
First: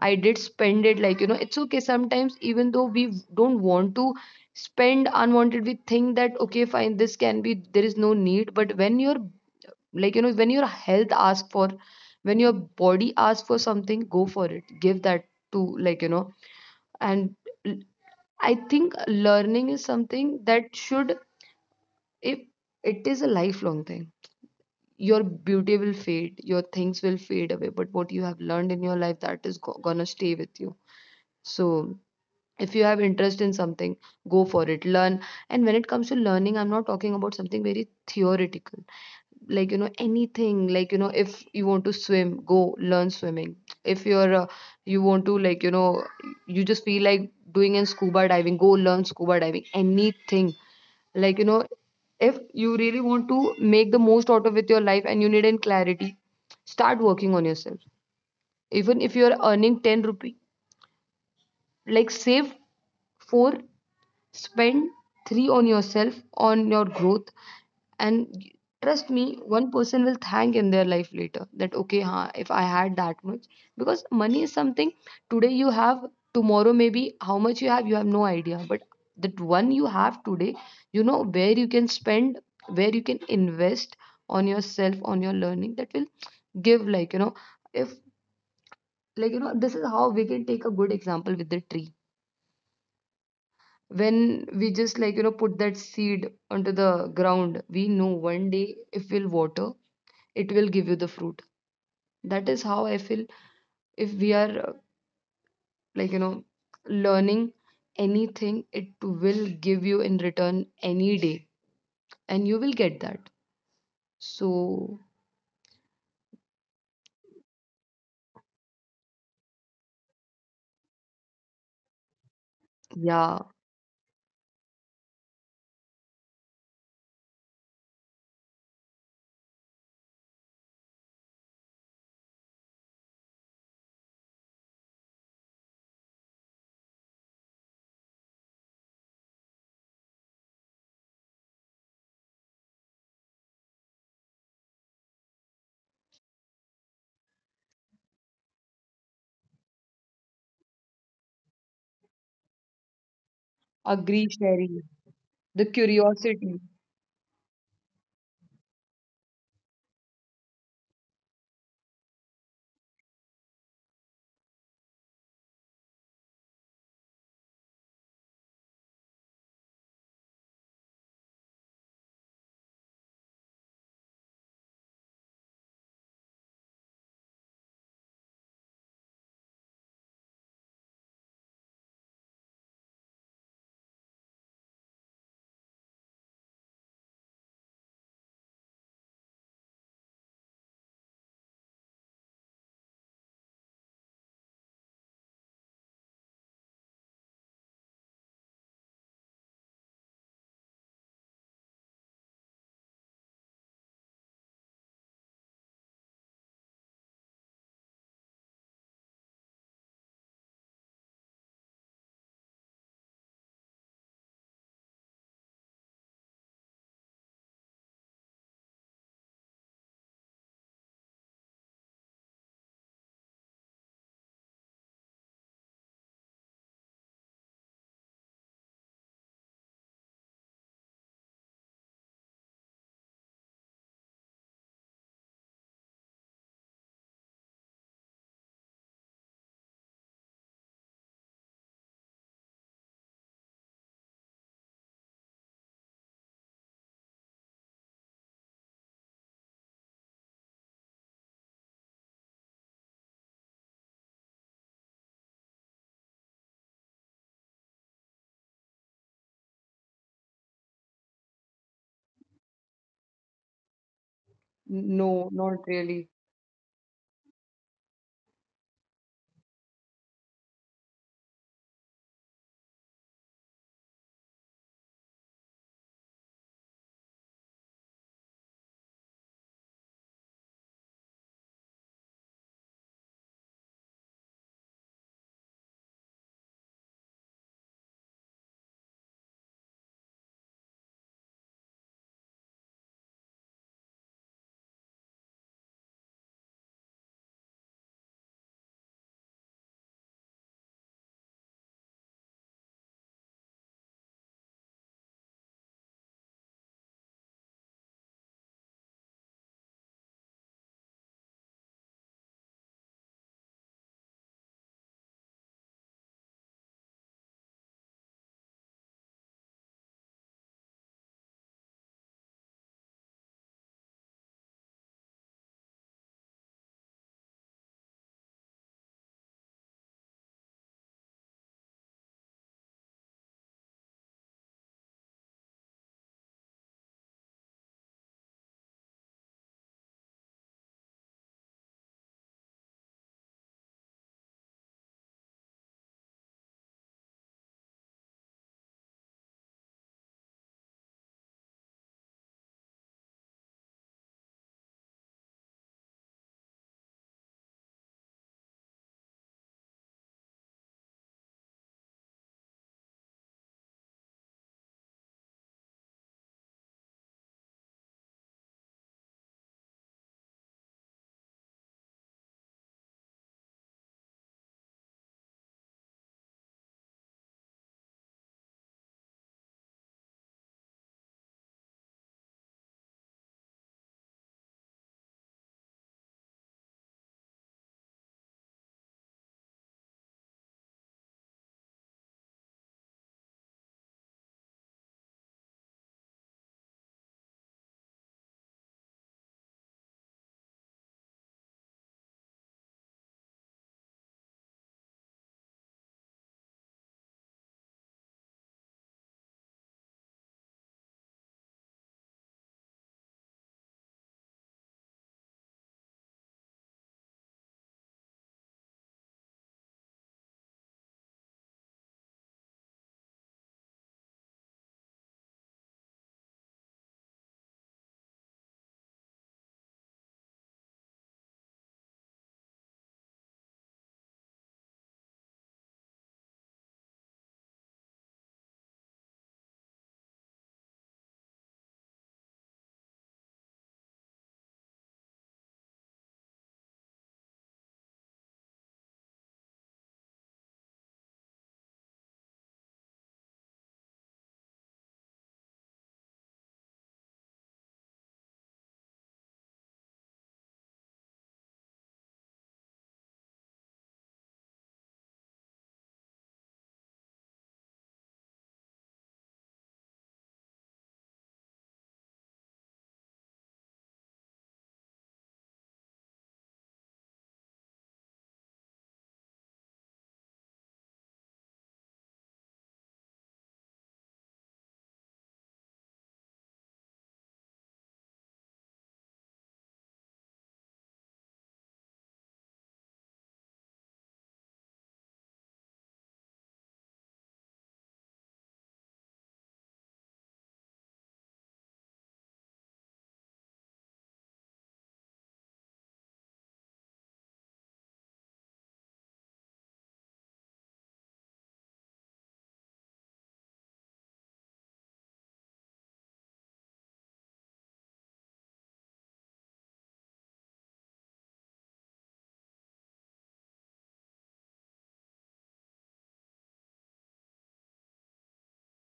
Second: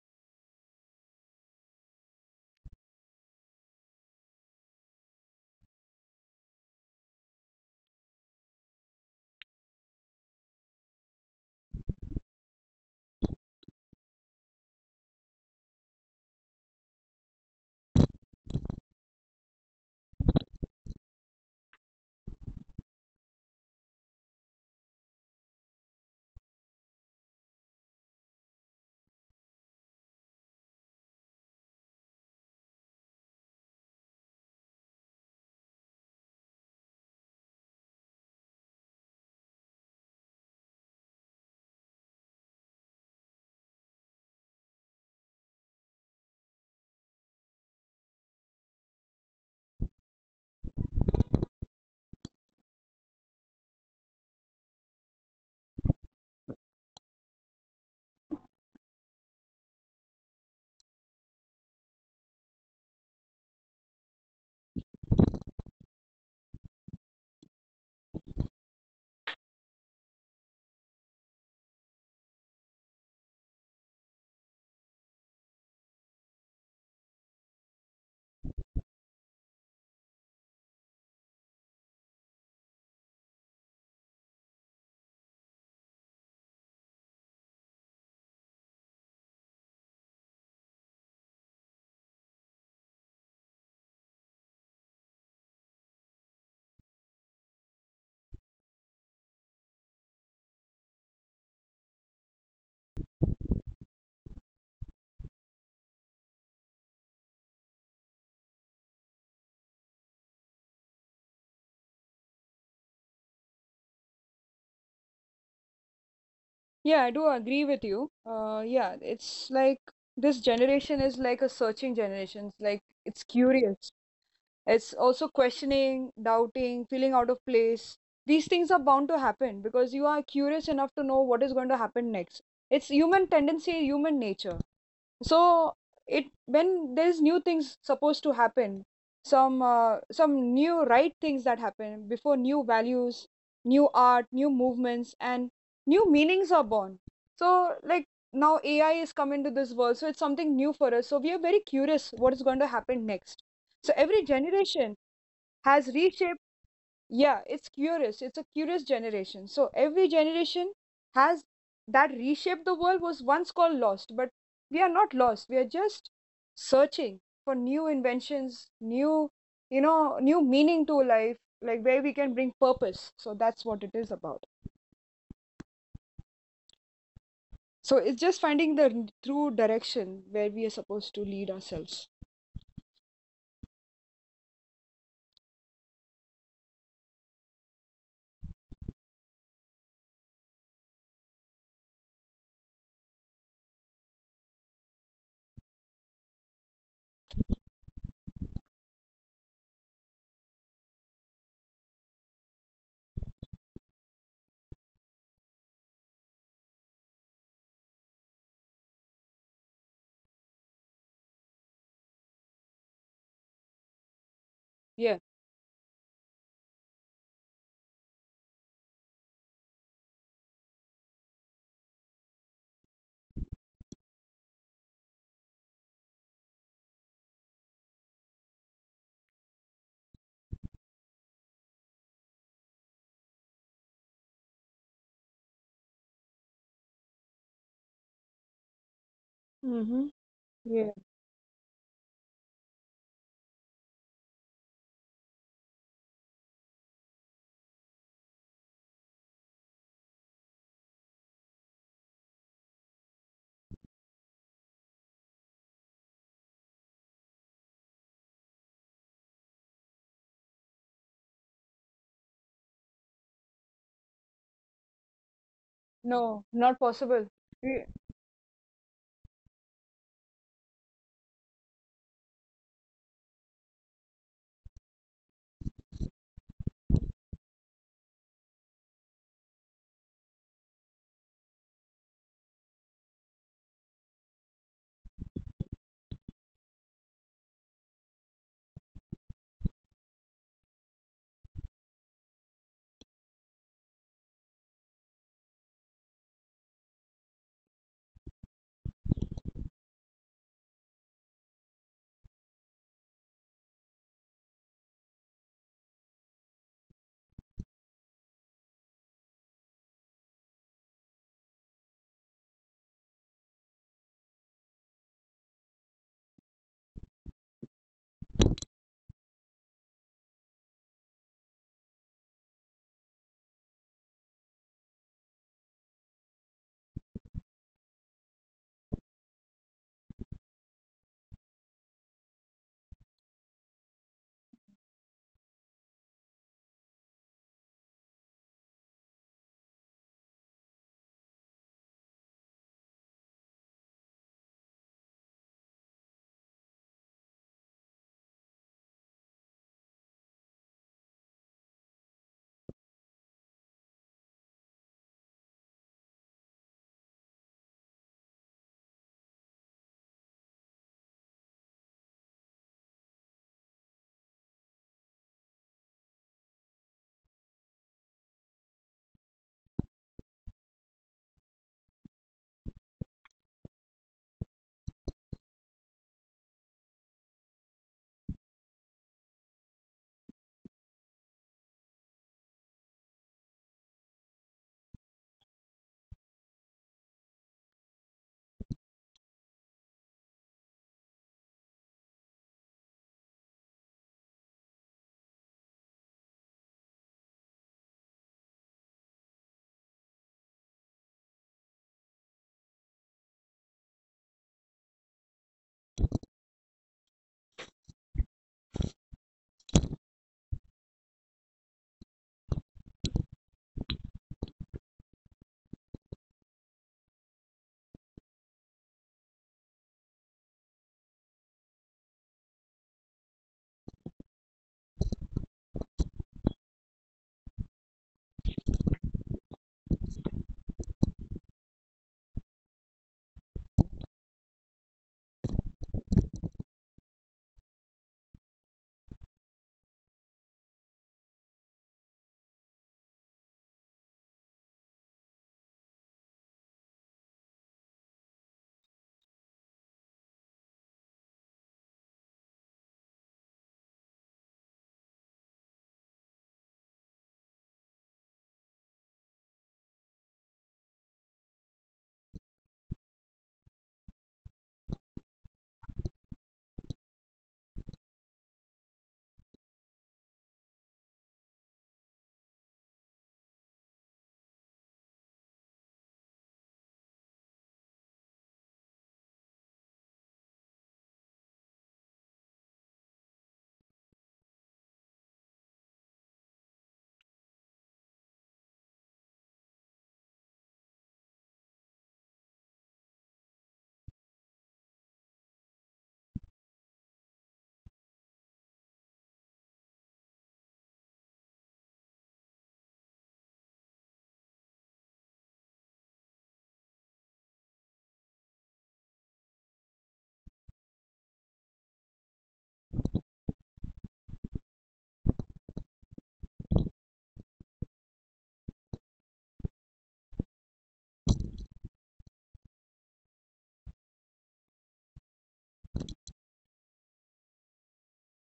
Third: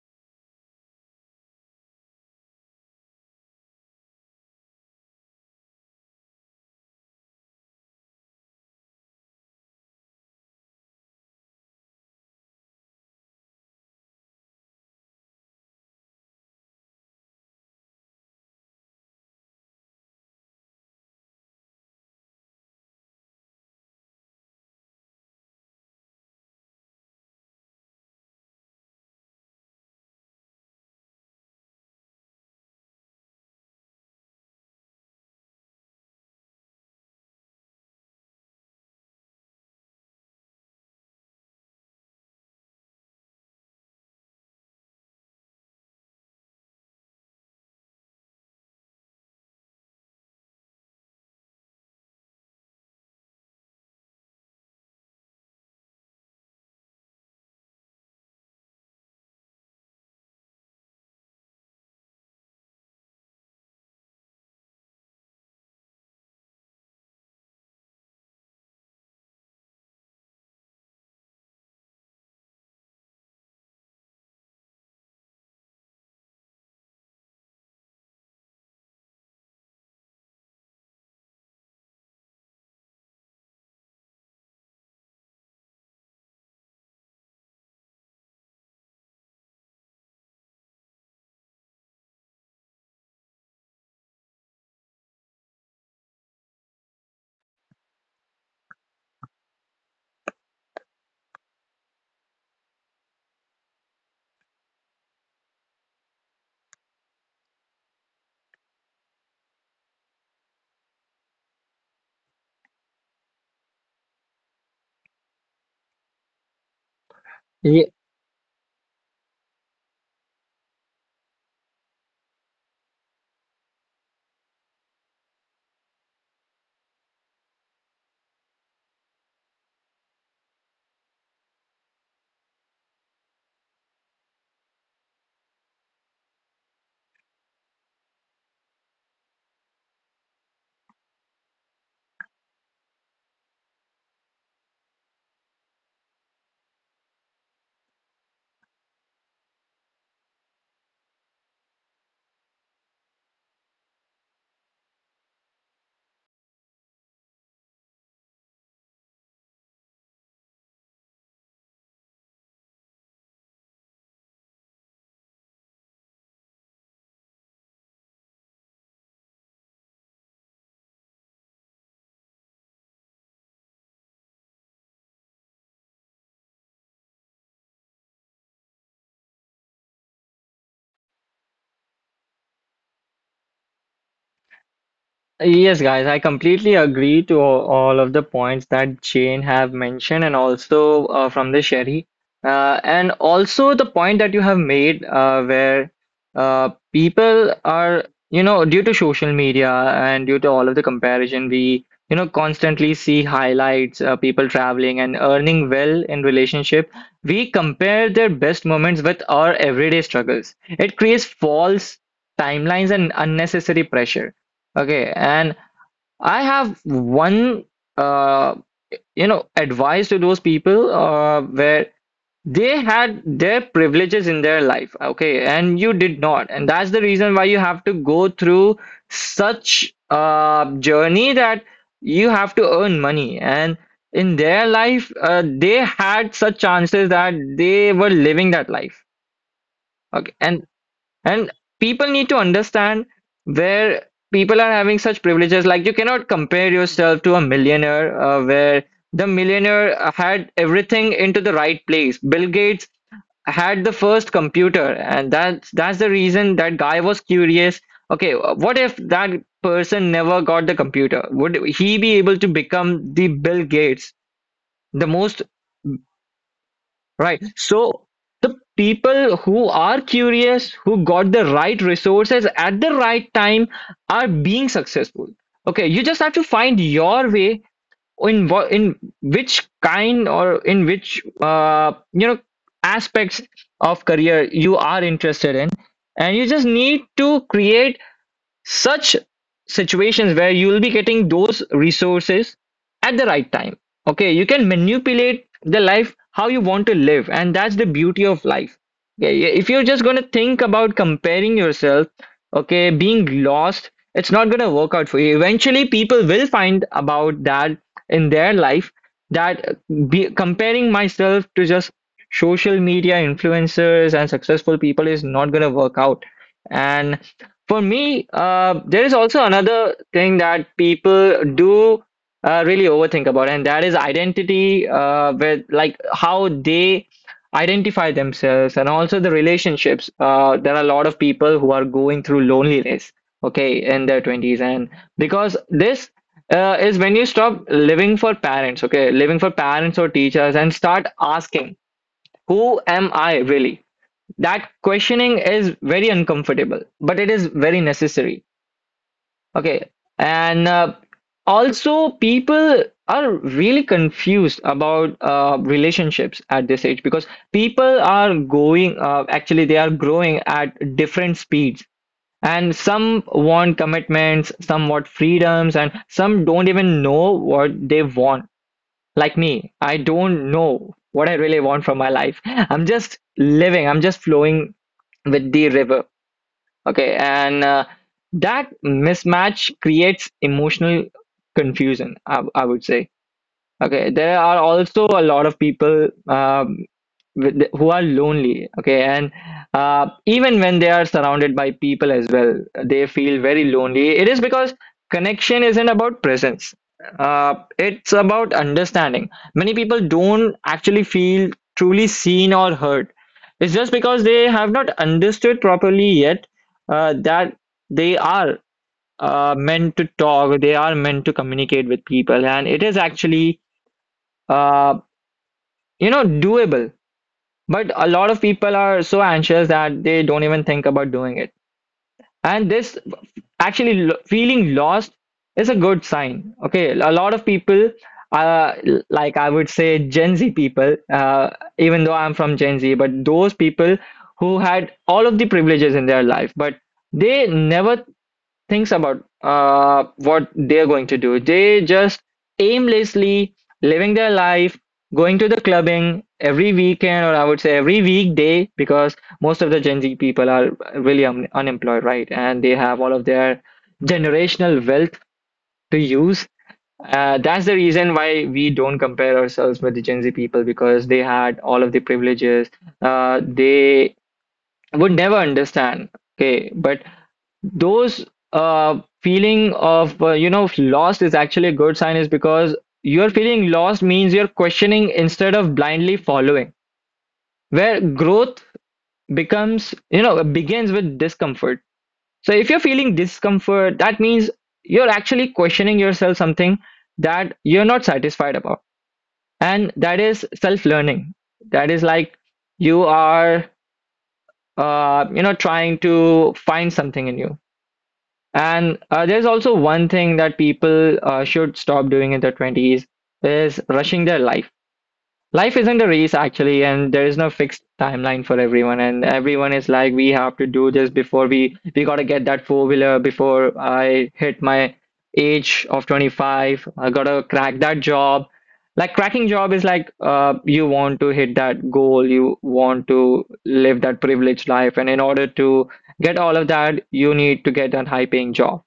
[SPEAKER 1] i did spend it. Like, you know, it's okay sometimes, even though we don't want to spend unwanted, we think that okay, fine, this can be, there is no need. But when your, like, you know, when your health asks for, when your body asks for something, go for it, give that to, like, you know. And l- I think learning is something that should, if, it is a lifelong thing. Your beauty will fade, your things will fade away, but what you have learned in your life, that is go- gonna stay with you. So if you have interest in something, go for it, learn. And when it comes to learning, I'm not talking about something very theoretical, like, you know, anything, like, you know, if you want to swim, go learn swimming. If you're uh, you want to, like, you know, you just feel like doing in scuba diving, go learn scuba diving, anything, like, you know. If you really want to make the most out of with your life and you need in clarity, start working on yourself. Even if you're earning ten rupee, like, save four. Spend three on yourself, on your growth, and trust me, one person will thank in their life later that okay, huh, if I had that much. Because money is something, today you have, tomorrow maybe how much you have, you have no idea. But that one you have today, you know where you can spend, where you can invest on yourself, on your learning, that will give, like, you know, if, like, you know, this is how we can take a good example with the tree. When we just, like, you know, put that seed onto the ground, we know one day, if we'll water, it will give you the fruit. That is how I feel, if we are uh, like, you know, learning anything, it will give you in return any day, and you will get that. So
[SPEAKER 3] Yeah, I do agree with you. Uh, yeah, it's like this generation is like a searching generation. It's like it's
[SPEAKER 1] yeah,
[SPEAKER 3] curious. It's also questioning, doubting, feeling out of place. These things are bound to happen because you are curious enough to know what is going to happen next. It's human tendency, human nature. So it, when there's new things supposed to happen, some uh, some new right things that happen before, new values, new art, new movements, and new meanings are born. So like, now AI is come into this world, so it's something new for us, so we are very curious what is going to happen next. So every
[SPEAKER 1] agree Sherry,
[SPEAKER 3] generation
[SPEAKER 1] the
[SPEAKER 3] has reshaped,
[SPEAKER 1] curiosity.
[SPEAKER 3] yeah, it's curious. It's a curious generation. So every generation has that reshaped the world, was once called lost, but we are not lost. We are just searching for new inventions, new, you know, new meaning to life, like where we can bring purpose. So that's what it is about. So it's just finding the true direction where we are supposed to lead ourselves.
[SPEAKER 2] Yes, guys, I completely agree to all all of the points that Jane have mentioned, and also uh, from the Sherry, uh, and also the point that you have made, uh, where uh, people are, you know, due to social media and due to all of the comparison, we, you know, constantly see highlights, uh, people traveling and earning well in relationship. We compare their best moments with our everyday struggles. It creates false timelines and unnecessary pressure. Okay,
[SPEAKER 3] Yeah.
[SPEAKER 2] and I have one, uh, you know, advice to those people uh, where they had their privileges in their life, okay, and you did not, and that's the reason why you have to go through such a journey that you have to earn money. And in their life, uh, they had such chances that they were living that life,
[SPEAKER 3] Mm-hmm.
[SPEAKER 2] okay, and
[SPEAKER 3] Yeah.
[SPEAKER 2] and people need to understand where people are having such privileges. Like you cannot compare yourself to a millionaire, uh, where the millionaire had everything into the right place. Bill Gates had the first computer, and that's that's the reason that guy was curious. Okay, uh, what if that person never got the computer? Would he be able to become the Bill Gates, the
[SPEAKER 1] No,
[SPEAKER 2] most?
[SPEAKER 1] not really.
[SPEAKER 3] No, not possible.
[SPEAKER 2] Right.
[SPEAKER 3] Yeah,
[SPEAKER 2] So the people who are curious, who got the right resources at the right time, are being successful. Okay, you just have to find your way in what in which kind or in which uh, you know aspects of career you are interested in, and you just need to create such situations where you'll be getting those resources at the right time. Okay, you can manipulate the life how you want to live, and that's the beauty of life. Okay, if you're just going to think about comparing yourself, okay, being lost, it's not going to work out for you. Eventually people will find about that in their life, that uh, be, comparing myself to just social media influencers and successful people is not going to work out. And for me, uh, there is also another thing that people do uh, really overthink about, and that is identity, uh, with like how they identify themselves, and also the relationships. Uh, there are a lot of people who are going through loneliness, okay, in their twenties, and because this uh, is when you stop living for parents, okay, living for parents or teachers, and start asking, who am I really? That questioning is very uncomfortable, but it is very necessary. Okay, and uh, also people are really confused about uh, relationships at this age because people are going uh, actually they are growing at different speeds, and some want commitments, some want freedoms, and some don't even know what they want. Like me, I don't know what I really want from my life. I'm just living, I'm just flowing with the river. Okay. And uh, that mismatch creates emotional confusion, I, I would say. Okay, there are also a lot of people um, with, who are lonely. Okay, and uh, even when they are surrounded by people as well, they feel very lonely. It is because connection isn't about presence. Uh, it's about understanding. Many people don't actually feel truly seen or heard. It's just because they have not understood properly yet uh, that they are uh, meant to talk. They are meant to communicate with people, and it is actually uh, you know, doable. But a lot of people are so anxious that they don't even think about doing it. And this actually lo- feeling lost is a good sign. Okay, a lot of people, uh, like I would say Gen Z people, uh, even though I'm from Gen Z, but those people who had all of the privileges in their life, but they never thinks about uh, what they're going to do. They just aimlessly living their life, going to the clubbing every weekend, or I would say every weekday, because most of the Gen Z people are really un- unemployed, right? And they have all of their generational wealth to use. Uh, that's the reason why we don't compare ourselves with the Gen Z people because they had all of the privileges. Uh, they would never understand. Okay, but those uh feeling of uh, you know lost is actually a good sign is because you're feeling lost means you're questioning instead of blindly following, where growth becomes you know begins with discomfort. So if you're feeling discomfort, that means you're actually questioning yourself something that you're not satisfied about, and that is self learning. That is like you are uh, you know, trying to find something in you. And uh, there's also one thing that people uh, should stop doing in their twenties is rushing their life. Life isn't a race actually, and there is no fixed timeline for everyone. And everyone is like, we have to do this before we we gotta get that four wheeler before I hit my age of twenty-five. I gotta crack that job. Like cracking job is like uh, you want to hit that goal, you want to live that privileged life, and in order to get all of that, you need to get that high paying job.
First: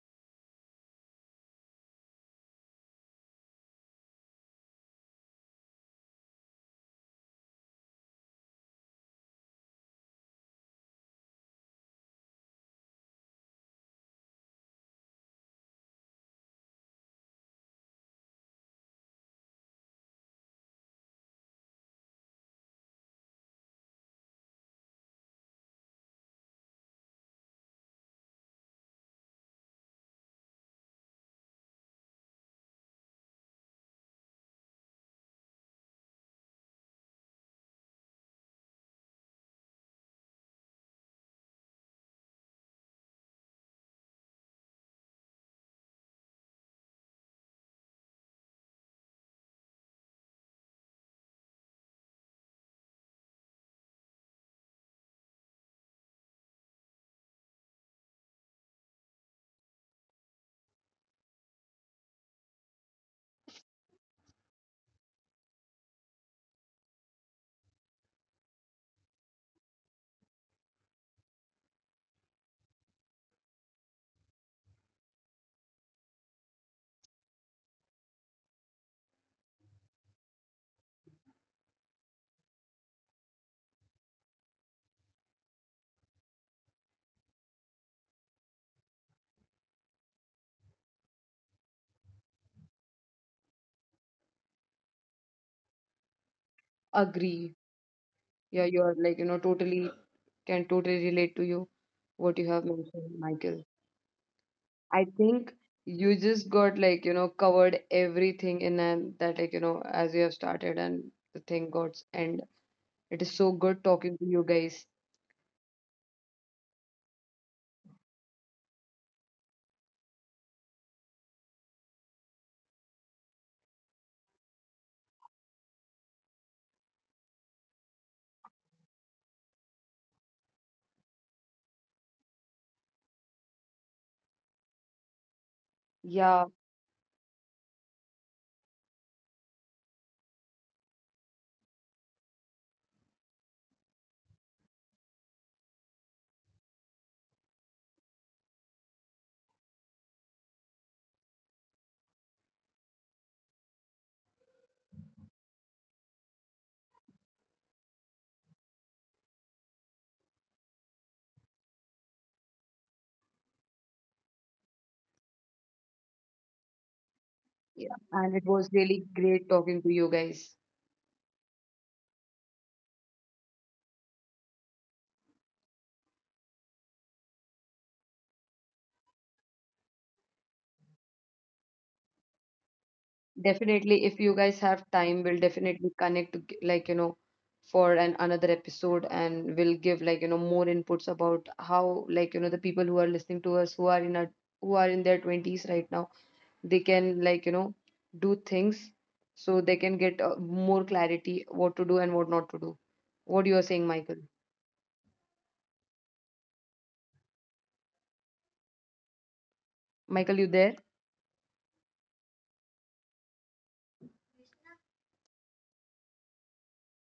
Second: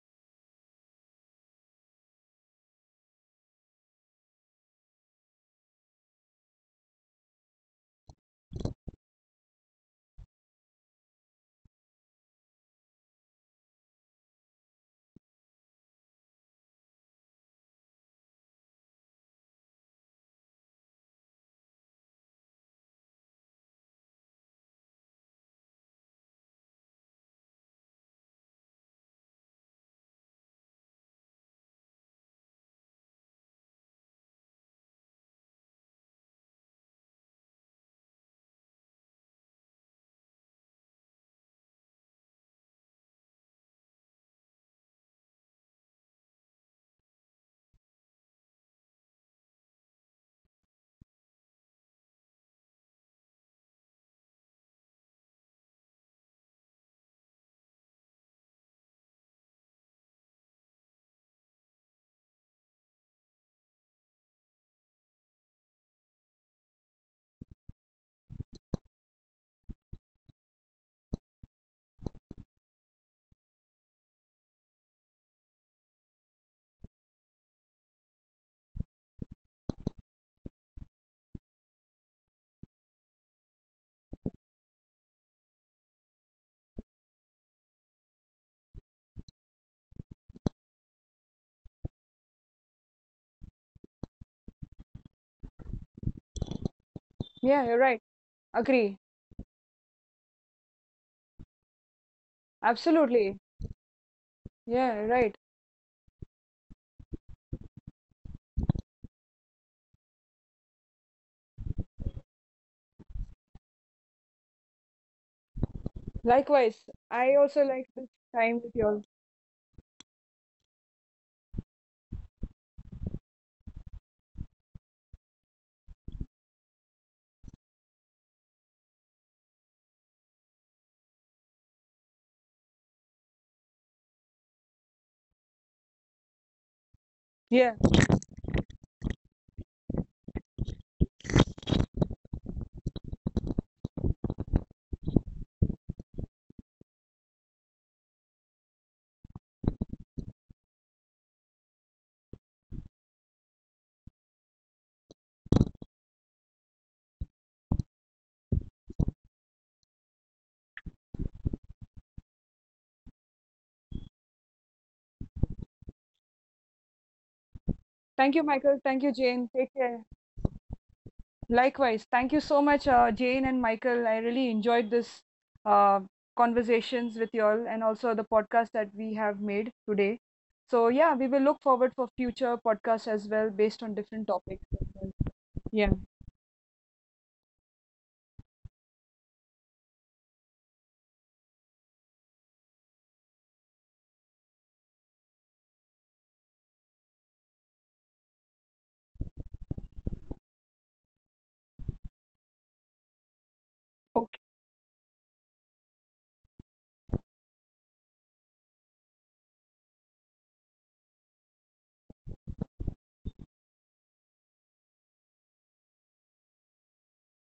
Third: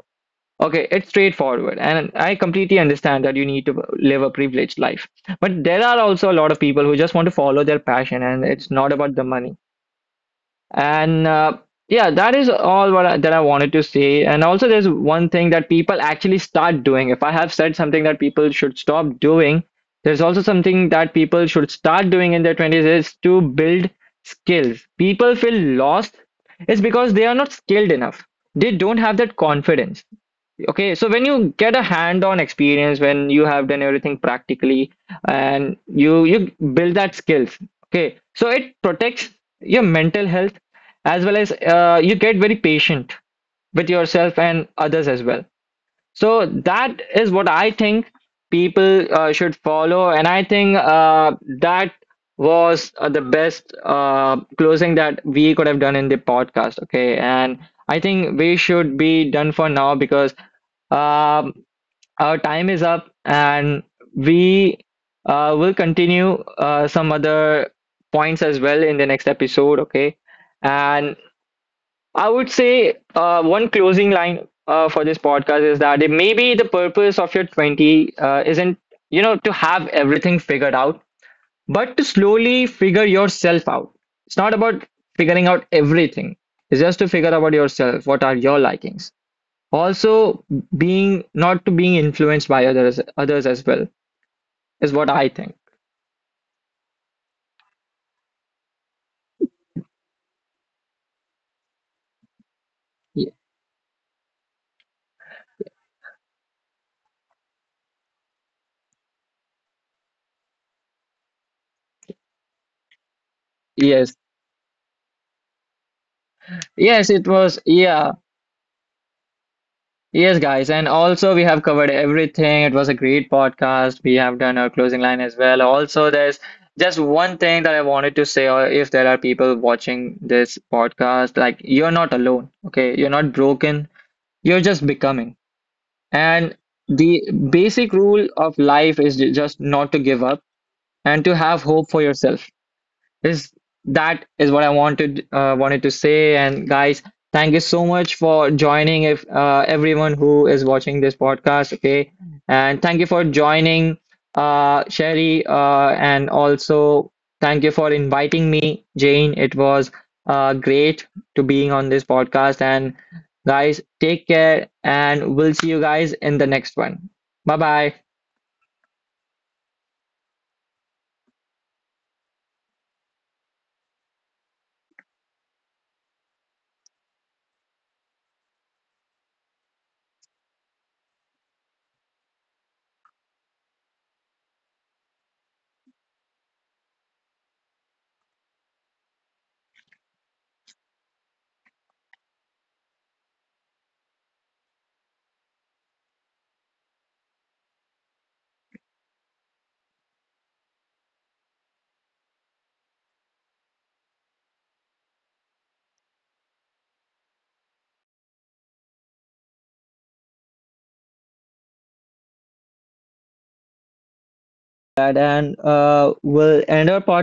[SPEAKER 2] Okay, it's straightforward, and I completely understand that you need to live a privileged life. But there are also a lot of people who just want to follow their passion, and it's not about the money. And uh, yeah, that is all what I, that I wanted to say. And also, there's one thing that people actually start doing. If I have said something that people should stop doing, there's also something that people should start doing in their twenties is to build skills. People feel lost. It's because they are not skilled enough. They don't have that confidence. Okay, so when you get a hand-on experience, when you have done everything practically and you you build that skills, okay, so it protects your mental health, as well as uh, you get very patient with yourself and others as well. So that is what I think people uh, should follow, and I think uh, that was uh, the best uh, closing that we could have done in the podcast. Okay, and I think we should be done for now because um, our time is up, and we uh, will continue uh, some other points as well in the next episode. Okay, and I would say uh, one closing line uh, for this podcast is that it maybe the purpose of your twenties uh, isn't, you know, to have everything figured out, but to slowly figure yourself out. It's not about figuring out everything. It's just to figure out yourself. What are your likings? Also, being not to being influenced by others, others as well is what I think.
[SPEAKER 1] Agree,
[SPEAKER 3] yeah, you're right.
[SPEAKER 1] yeah, you're,
[SPEAKER 3] Agree.
[SPEAKER 1] like, you know, totally can totally relate to you what you have mentioned,
[SPEAKER 2] Y-
[SPEAKER 3] Absolutely.
[SPEAKER 1] Michael. I
[SPEAKER 3] Yeah,
[SPEAKER 1] think
[SPEAKER 3] right.
[SPEAKER 1] you just got, like, you know, covered everything in, and that, like, you know, as you have started and the thing got, and it is so good talking
[SPEAKER 2] yes,
[SPEAKER 1] to you guys.
[SPEAKER 3] Likewise,
[SPEAKER 2] yes, it
[SPEAKER 3] I
[SPEAKER 2] was.
[SPEAKER 3] also like
[SPEAKER 2] Yeah.
[SPEAKER 3] this time with you all.
[SPEAKER 2] Yes, guys, and also we have covered everything. It was a great podcast. We have done our closing line as well. Also, there's just one thing that I wanted to say, or if there are people watching this podcast, like you're not alone, okay? You're not broken, you're just becoming.
[SPEAKER 1] Yeah,
[SPEAKER 2] And the
[SPEAKER 3] Yeah.
[SPEAKER 2] basic rule of life is ju- just not to give up and to have hope for yourself is that is what I wanted uh, wanted to say. And guys, thank you so much for joining. If uh, everyone who is watching this podcast, okay, and thank you for joining, uh, Sherry, uh, and also thank you for inviting me, Jane. It was uh, great to being on this podcast. And guys, take care, and we'll see you guys in the next one. Bye bye.
[SPEAKER 1] yeah,
[SPEAKER 3] Thank you,
[SPEAKER 1] and it
[SPEAKER 3] Michael.
[SPEAKER 1] was
[SPEAKER 3] Thank you,
[SPEAKER 1] really
[SPEAKER 3] Jane. Take
[SPEAKER 1] great
[SPEAKER 3] care.
[SPEAKER 1] talking to you guys.
[SPEAKER 3] Likewise. Thank you so much, uh, Jane and Michael. I really enjoyed this uh, conversations with you all, and also the podcast that we have made today. So yeah, we will look forward for future podcasts as well based on different
[SPEAKER 1] Definitely, if
[SPEAKER 3] topics.
[SPEAKER 1] you
[SPEAKER 3] As
[SPEAKER 1] guys
[SPEAKER 3] well.
[SPEAKER 1] have time, we'll
[SPEAKER 3] Yeah.
[SPEAKER 1] definitely connect to g- like, you know, for an another episode, and we'll give, like, you know, more inputs about how, like, you know, the people who are listening to us, who are in our, who are in their twenties right now, they can, like, you know, do things so they can get uh, more clarity what to do and what not to do. What you are saying, Michael?
[SPEAKER 3] Okay.
[SPEAKER 1] Michael, you there?
[SPEAKER 2] And uh, we'll end our podcast.